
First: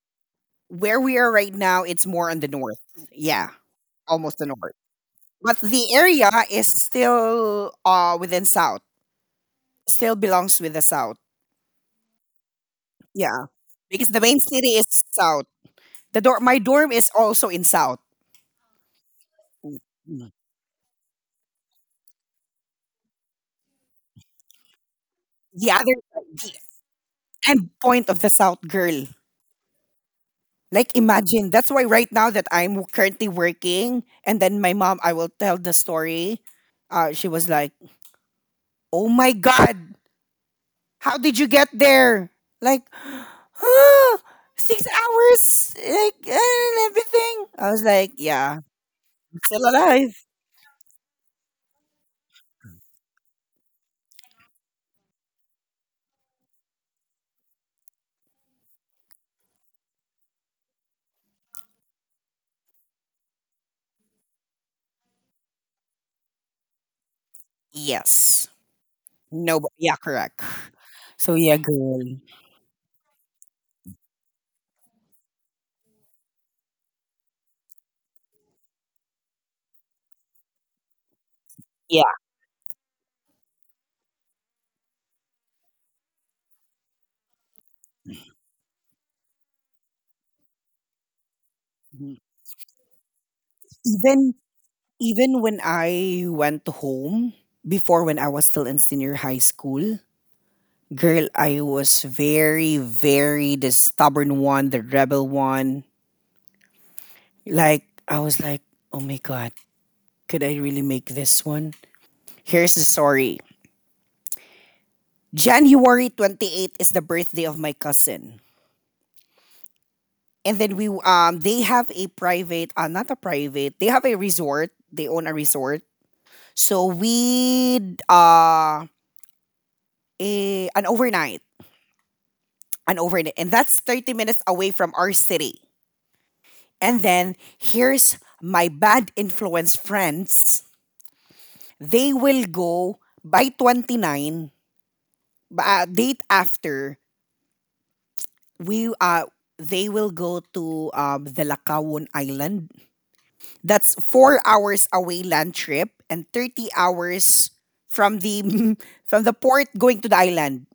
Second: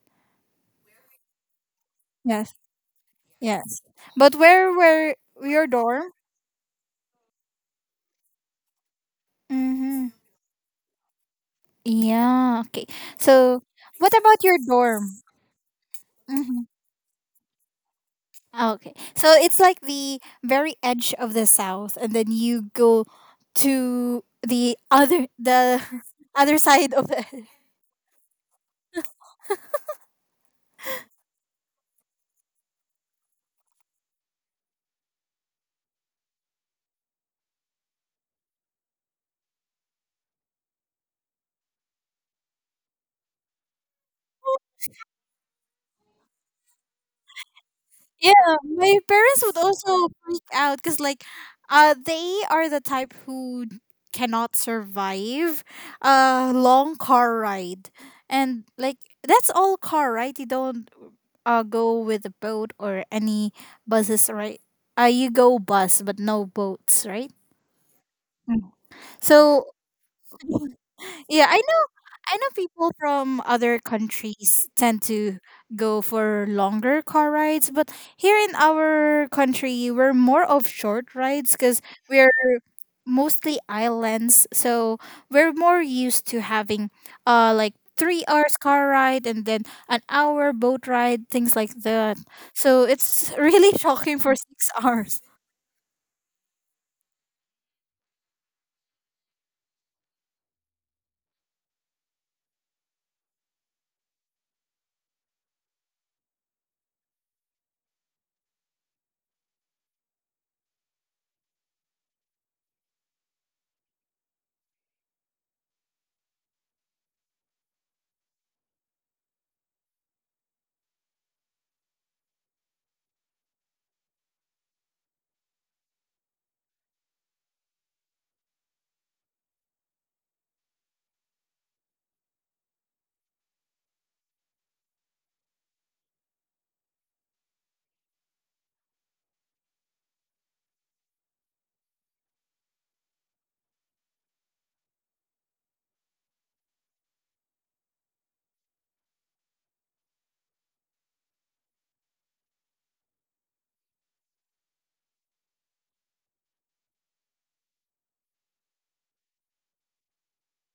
S1: Where we are right now, it's more on the
S2: Yes.
S1: north. Yeah,
S2: Yes. But
S1: almost the
S2: where
S1: north.
S2: were
S1: But
S2: your
S1: the
S2: dorm?
S1: area is still within south.
S2: Mm-hmm.
S1: Still belongs with the south.
S2: Yeah. Okay.
S1: Yeah.
S2: So,
S1: Because
S2: what
S1: the main
S2: about your
S1: city is
S2: dorm?
S1: south. The dorm My dorm is also in south.
S2: Okay. So it's like the
S1: Mm.
S2: very edge of the south and then you go to the other
S1: The
S2: the
S1: other the
S2: other side of the
S1: end point of the south girl. Like imagine, that's why right now that I'm currently working, and then my mom, I will tell the story. She was like, "Oh my god, how did you get there?" Like, 6 hours, like eh, and everything. I was like,
S2: Yeah,
S1: "Yeah,
S2: my
S1: I'm
S2: parents would
S1: still
S2: also
S1: alive."
S2: freak out cuz like they are the type who cannot survive a long car ride. And like that's all car, right? You don't go with a boat or any buses, right? You go bus but no boats, right?
S1: Yes.
S2: Mm.
S1: No. but-
S2: So
S1: Yeah. Correct. So
S2: yeah, I
S1: yeah,
S2: know.
S1: girl.
S2: I know people from other countries tend to go for longer car rides, but here in our country, we're more of short rides because
S1: Yeah.
S2: we're mostly islands, so we're more used to having like 3 hours car ride and then an hour boat ride, things like that. So it's really shocking for
S1: Even
S2: six hours.
S1: even when I went home before, when I was still in senior high school, girl, I was very, very the stubborn one, the rebel one. Like, I was like, oh my God, could I really make this one? Here's the story. January 28th is the birthday of my cousin. And then we, they have a not a private, they have a resort. They own a resort. So we, uh, an overnight, an overnight. And that's 30 minutes away from our city. And then here's my bad influence friends. They will go by 29, date after, we they will go to the Lakawan Island. That's 4 hours away land trip and 30 hours from the from the port going to the island.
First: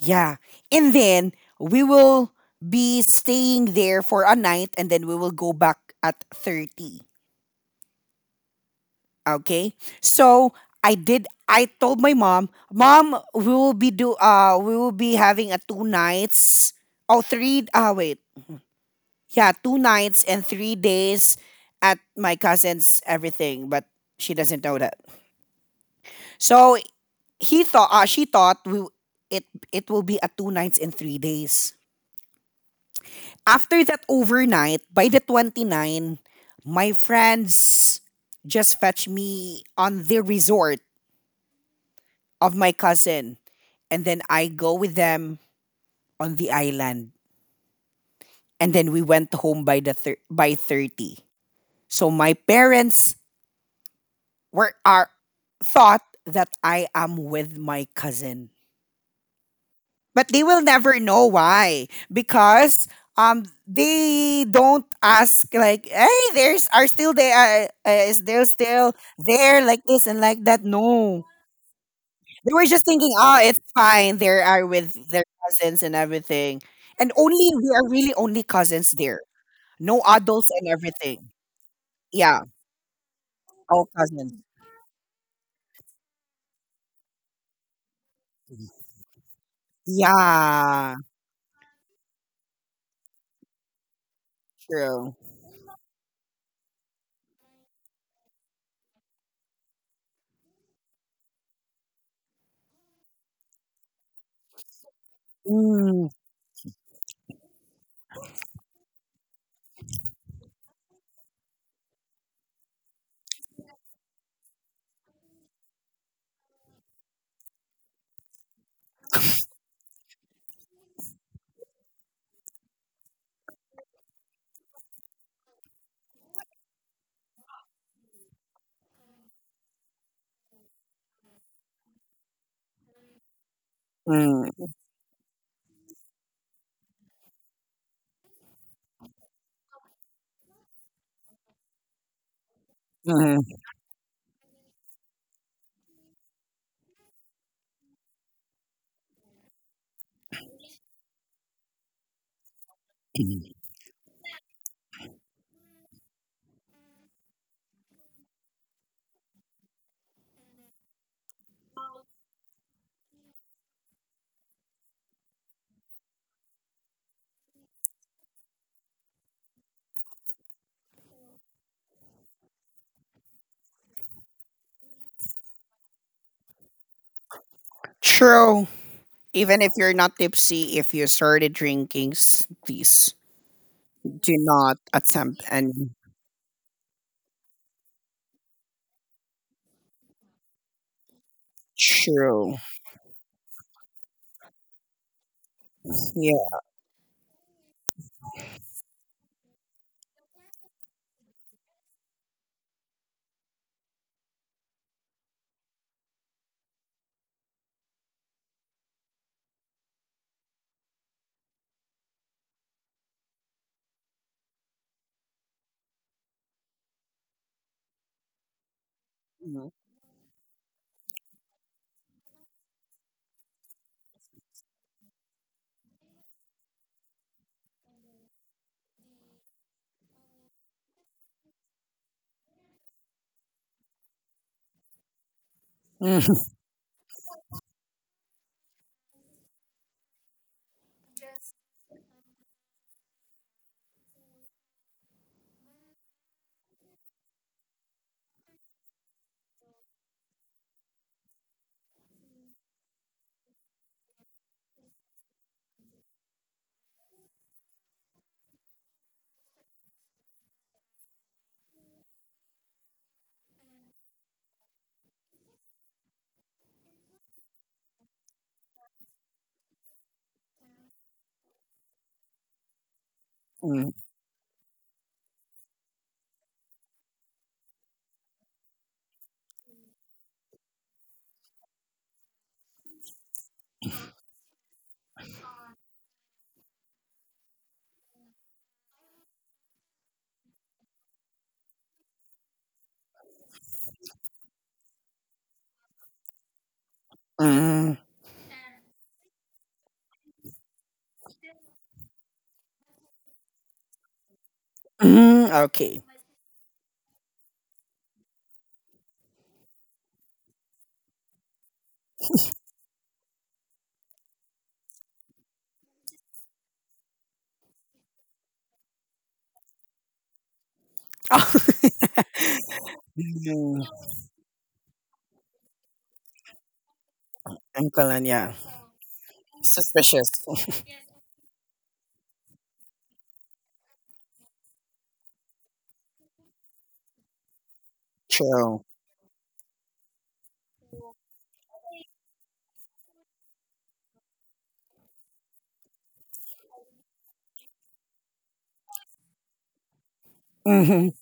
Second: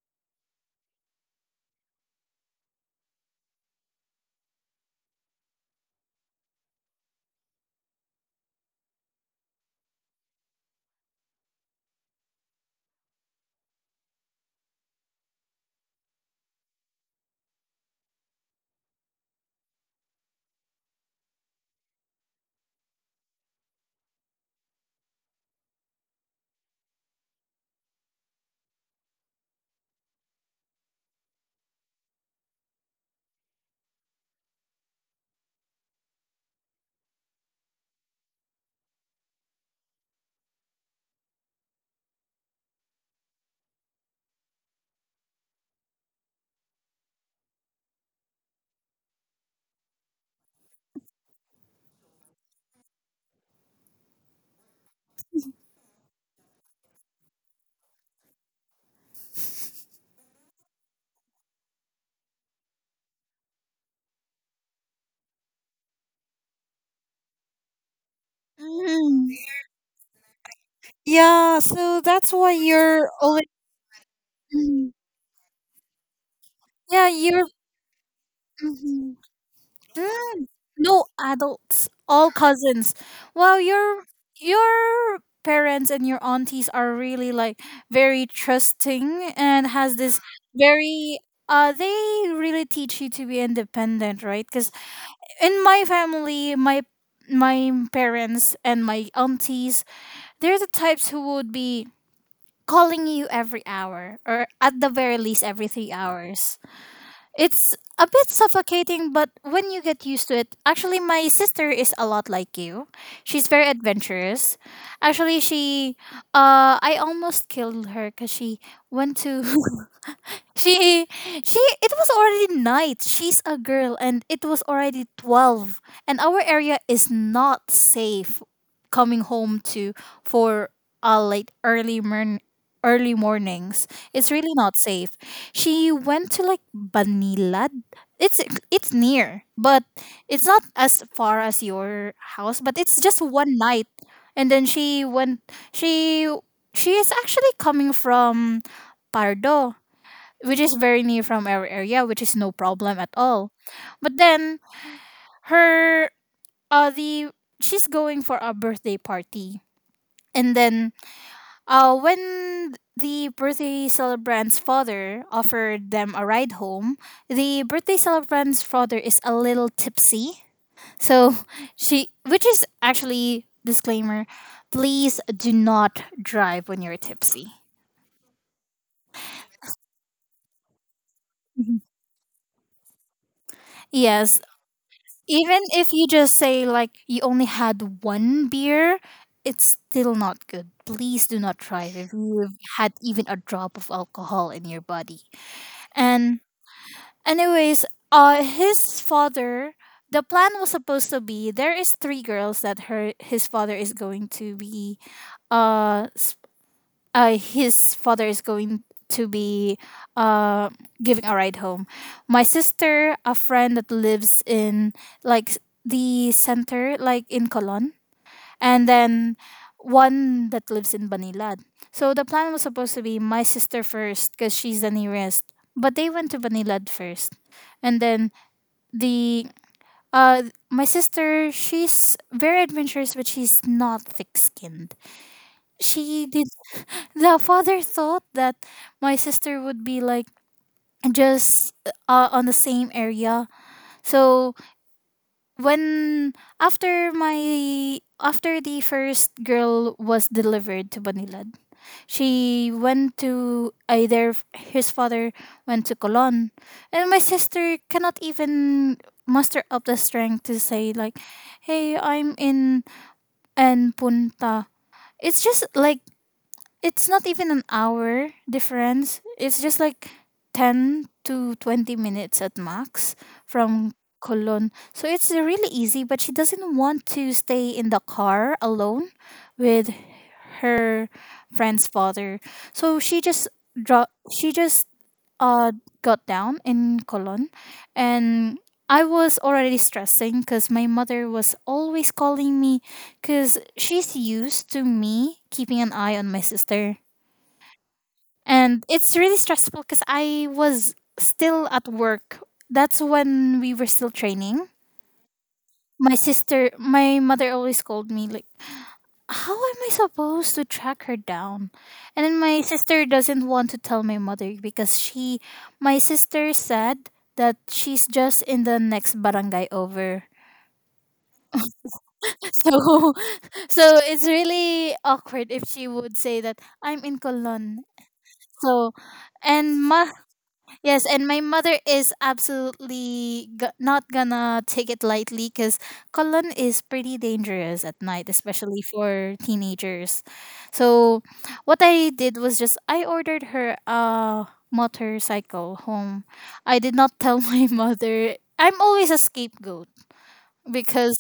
S1: Yeah. And then we will be staying there for a night, and then we will go back at 30. Okay. So I told my mom, mom, we will be do we will be having a two nights oh three wait. Yeah, two nights and 3 days at my cousin's everything, but she doesn't know that. So he thought she thought we it it will be a two nights and 3 days. After that overnight, by the 29, my friends just fetched me on the resort of my cousin, and then I go with them on the island, and then we went home by the by 30. So my parents were are thought that I am with my cousin, but they will never know why because they don't ask like, hey, there's are still there is there still
S2: Mm.
S1: there like this and like that, no.
S2: Yeah, so that's
S1: They
S2: why
S1: were just
S2: you're
S1: thinking, oh,
S2: always
S1: it's fine, they are with their cousins and everything,
S2: yeah,
S1: and
S2: you're
S1: only we are really only cousins
S2: Mhm.
S1: there. No adults
S2: Mm.
S1: and
S2: No
S1: everything.
S2: adults, all
S1: Yeah,
S2: cousins. Well,
S1: all cousins.
S2: your parents and your aunties are really like very trusting and has this
S1: Yeah,
S2: very they really teach you to be independent, right? Cuz
S1: true.
S2: in my family, my parents and my aunties, they're the types who would be calling you every hour or at the very least every 3
S1: Mm,
S2: hours. It's a bit suffocating, but when you get used to it, actually, my sister is a lot like you. She's very adventurous. Actually, she, I almost killed her because she went to she it was already night. She's a girl and it was already 12, and our area is not safe coming home to for late early morn early mornings. It's really
S1: mm,
S2: not safe. She went to like Banilad. It's it's near, but it's not as far as your house, but it's just
S1: mm.
S2: one night. And then she went she she is actually coming from Pardo, which is very near from our area, which is no problem at all. But then her the she's going for a birthday party. And then when the birthday celebrant's father offered them a ride home, the birthday celebrant's father is a little tipsy. So she, which is actually disclaimer, please do not drive when you're tipsy.
S1: True. Even if you're not tipsy, if you started drinking, please do
S2: Yes.
S1: not attempt
S2: Even
S1: any.
S2: if you just say like you only had one beer, it's still not good. Please do not try it if you've
S1: True.
S2: had even a drop of alcohol in your body. And
S1: Yeah.
S2: anyways, his father, the plan was supposed to be there is three girls that her his father is going to be uh his father is going to be, uh, giving a ride home. My sister, a friend that lives in, like, the center, like in Colon, and then
S1: Hmm.
S2: one that lives in Banilad. So the plan was supposed to be my sister first because she's the nearest, but they went to Banilad first, and then the uh my sister, she's very adventurous but she's not thick skinned. She did
S1: Mhm,
S2: The father thought that my sister would be like just on the same area. So when after my after the first girl was delivered to Banilad, she went to either his father went to Colon, and my sister cannot even muster up the strength to say like, "Hey, I'm in and Punta." It's just like, it's not even an hour difference. It's just like 10 to 20 minutes at max
S1: hmm.
S2: from Cologne. So it's really easy, but she doesn't want to stay in the car alone with her friend's father. So she just dro- she just uh got down in Cologne. And I was already stressing because my mother was always calling me because she's used to me keeping an eye on my sister.
S1: Mm,
S2: And it's really stressful because I was still at work. That's when we were still training.
S1: mm, okay.
S2: My sister, my mother, always called me like, "How am I supposed to track her down?" And then my sister doesn't want to tell my mother because my sister said that she's just in the next barangay over. So,
S1: Uncle
S2: so it's really awkward if she would say that I'm in Colon.
S1: am yeah.
S2: So, and ma.
S1: Suspicious.
S2: Yes, and my mother is absolutely g- not gonna take it lightly because Colon is pretty dangerous at night, especially
S1: True.
S2: for teenagers. So, what I did was just I ordered her a motorcycle home. I did not tell my mother. I'm always a scapegoat
S1: Hmm.
S2: because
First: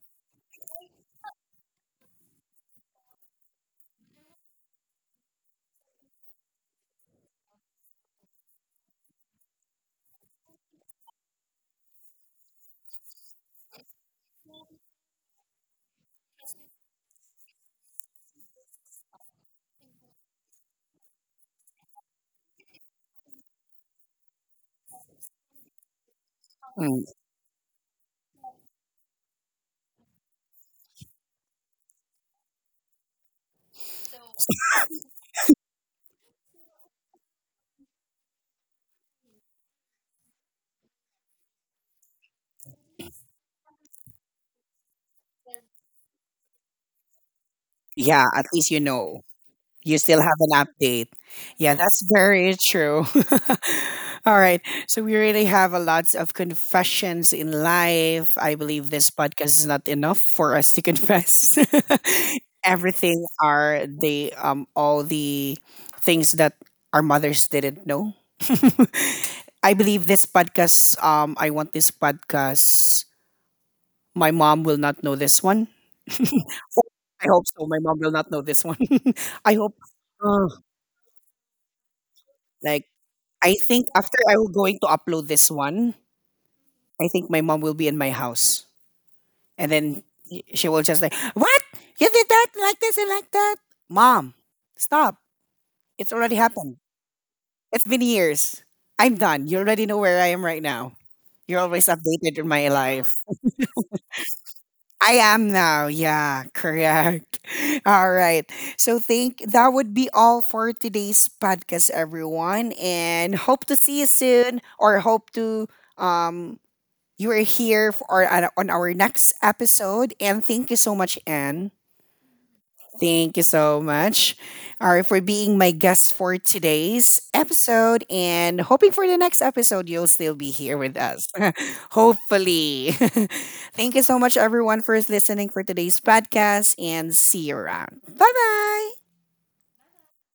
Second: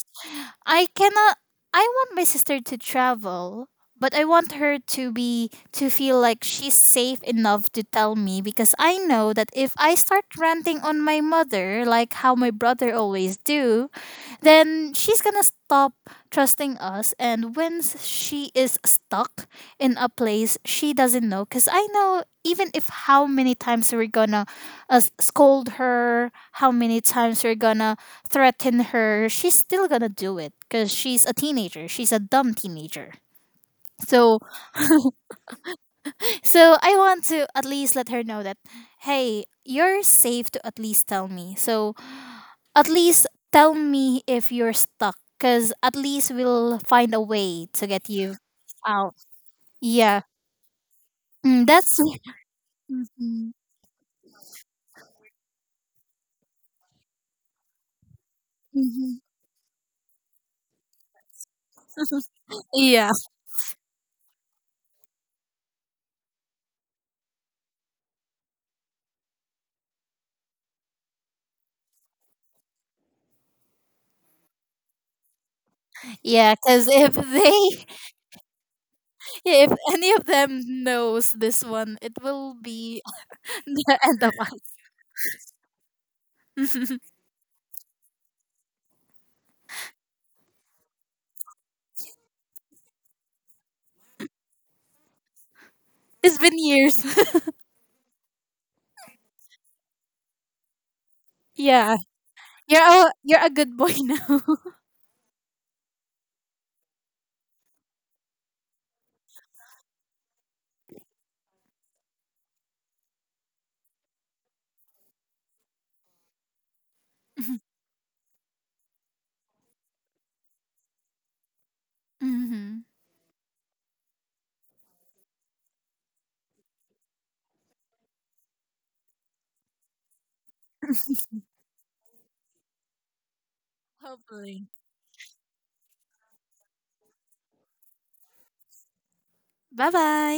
S2: I cannot I want my sister to travel, but I want her to be to feel like she's safe enough to tell me because I know that if I start ranting on my mother like how my brother always do, then she's gonna stop trusting us, and when s- she is stuck in a place she doesn't know. Because I know even if how many times we're gonna scold her, how many times we're gonna threaten her, she's still gonna do it because she's a teenager, she's a dumb teenager. so so I want to at least let her know that, hey, you're safe to at least tell me. So at least tell me if you're stuck, because at least we'll find a way to get
S1: Yeah,
S2: you
S1: at least you
S2: out.
S1: know. You still
S2: Yeah.
S1: have an update.
S2: Mm,
S1: Yeah,
S2: that's.
S1: that's very true.
S2: Mhm,
S1: All right. So we really have a lot of confessions in life. I believe this
S2: mhm.
S1: podcast is not enough for us to confess
S2: Yeah,
S1: everything are the all the things that our mothers didn't know. I believe this podcast, I want this podcast my mom will not know this one.
S2: Yeah, because if
S1: I hope so. My
S2: they,
S1: mom will not know this one. I
S2: if
S1: hope
S2: any of
S1: uh,
S2: them knows this one, it will
S1: like
S2: be
S1: I think
S2: the
S1: after
S2: end of us.
S1: I'm going to upload this one, I think my mom will be in my house. And then she will just like, what? You did that like this and like that? Mom, stop. It's already
S2: It's been
S1: happened.
S2: years.
S1: It's been years. I'm done. You already know where I am right now. You're always
S2: Yeah,
S1: updated in my life.
S2: you're a good boy now.
S1: I am now. Yeah, correct. All right. So think that would be all for today's podcast, everyone. And hope to see you soon or hope to um you are here for on our next episode. And thank you so much, Anne.
S2: Hmm.
S1: Thank you so much, all right, for being my guest for today's episode. And hoping for the next episode, you'll still be here with us. Hopefully. Thank you so much,
S2: Hopefully.
S1: everyone, for listening for today's podcast. And see you around. Bye bye.
S2: Bye bye.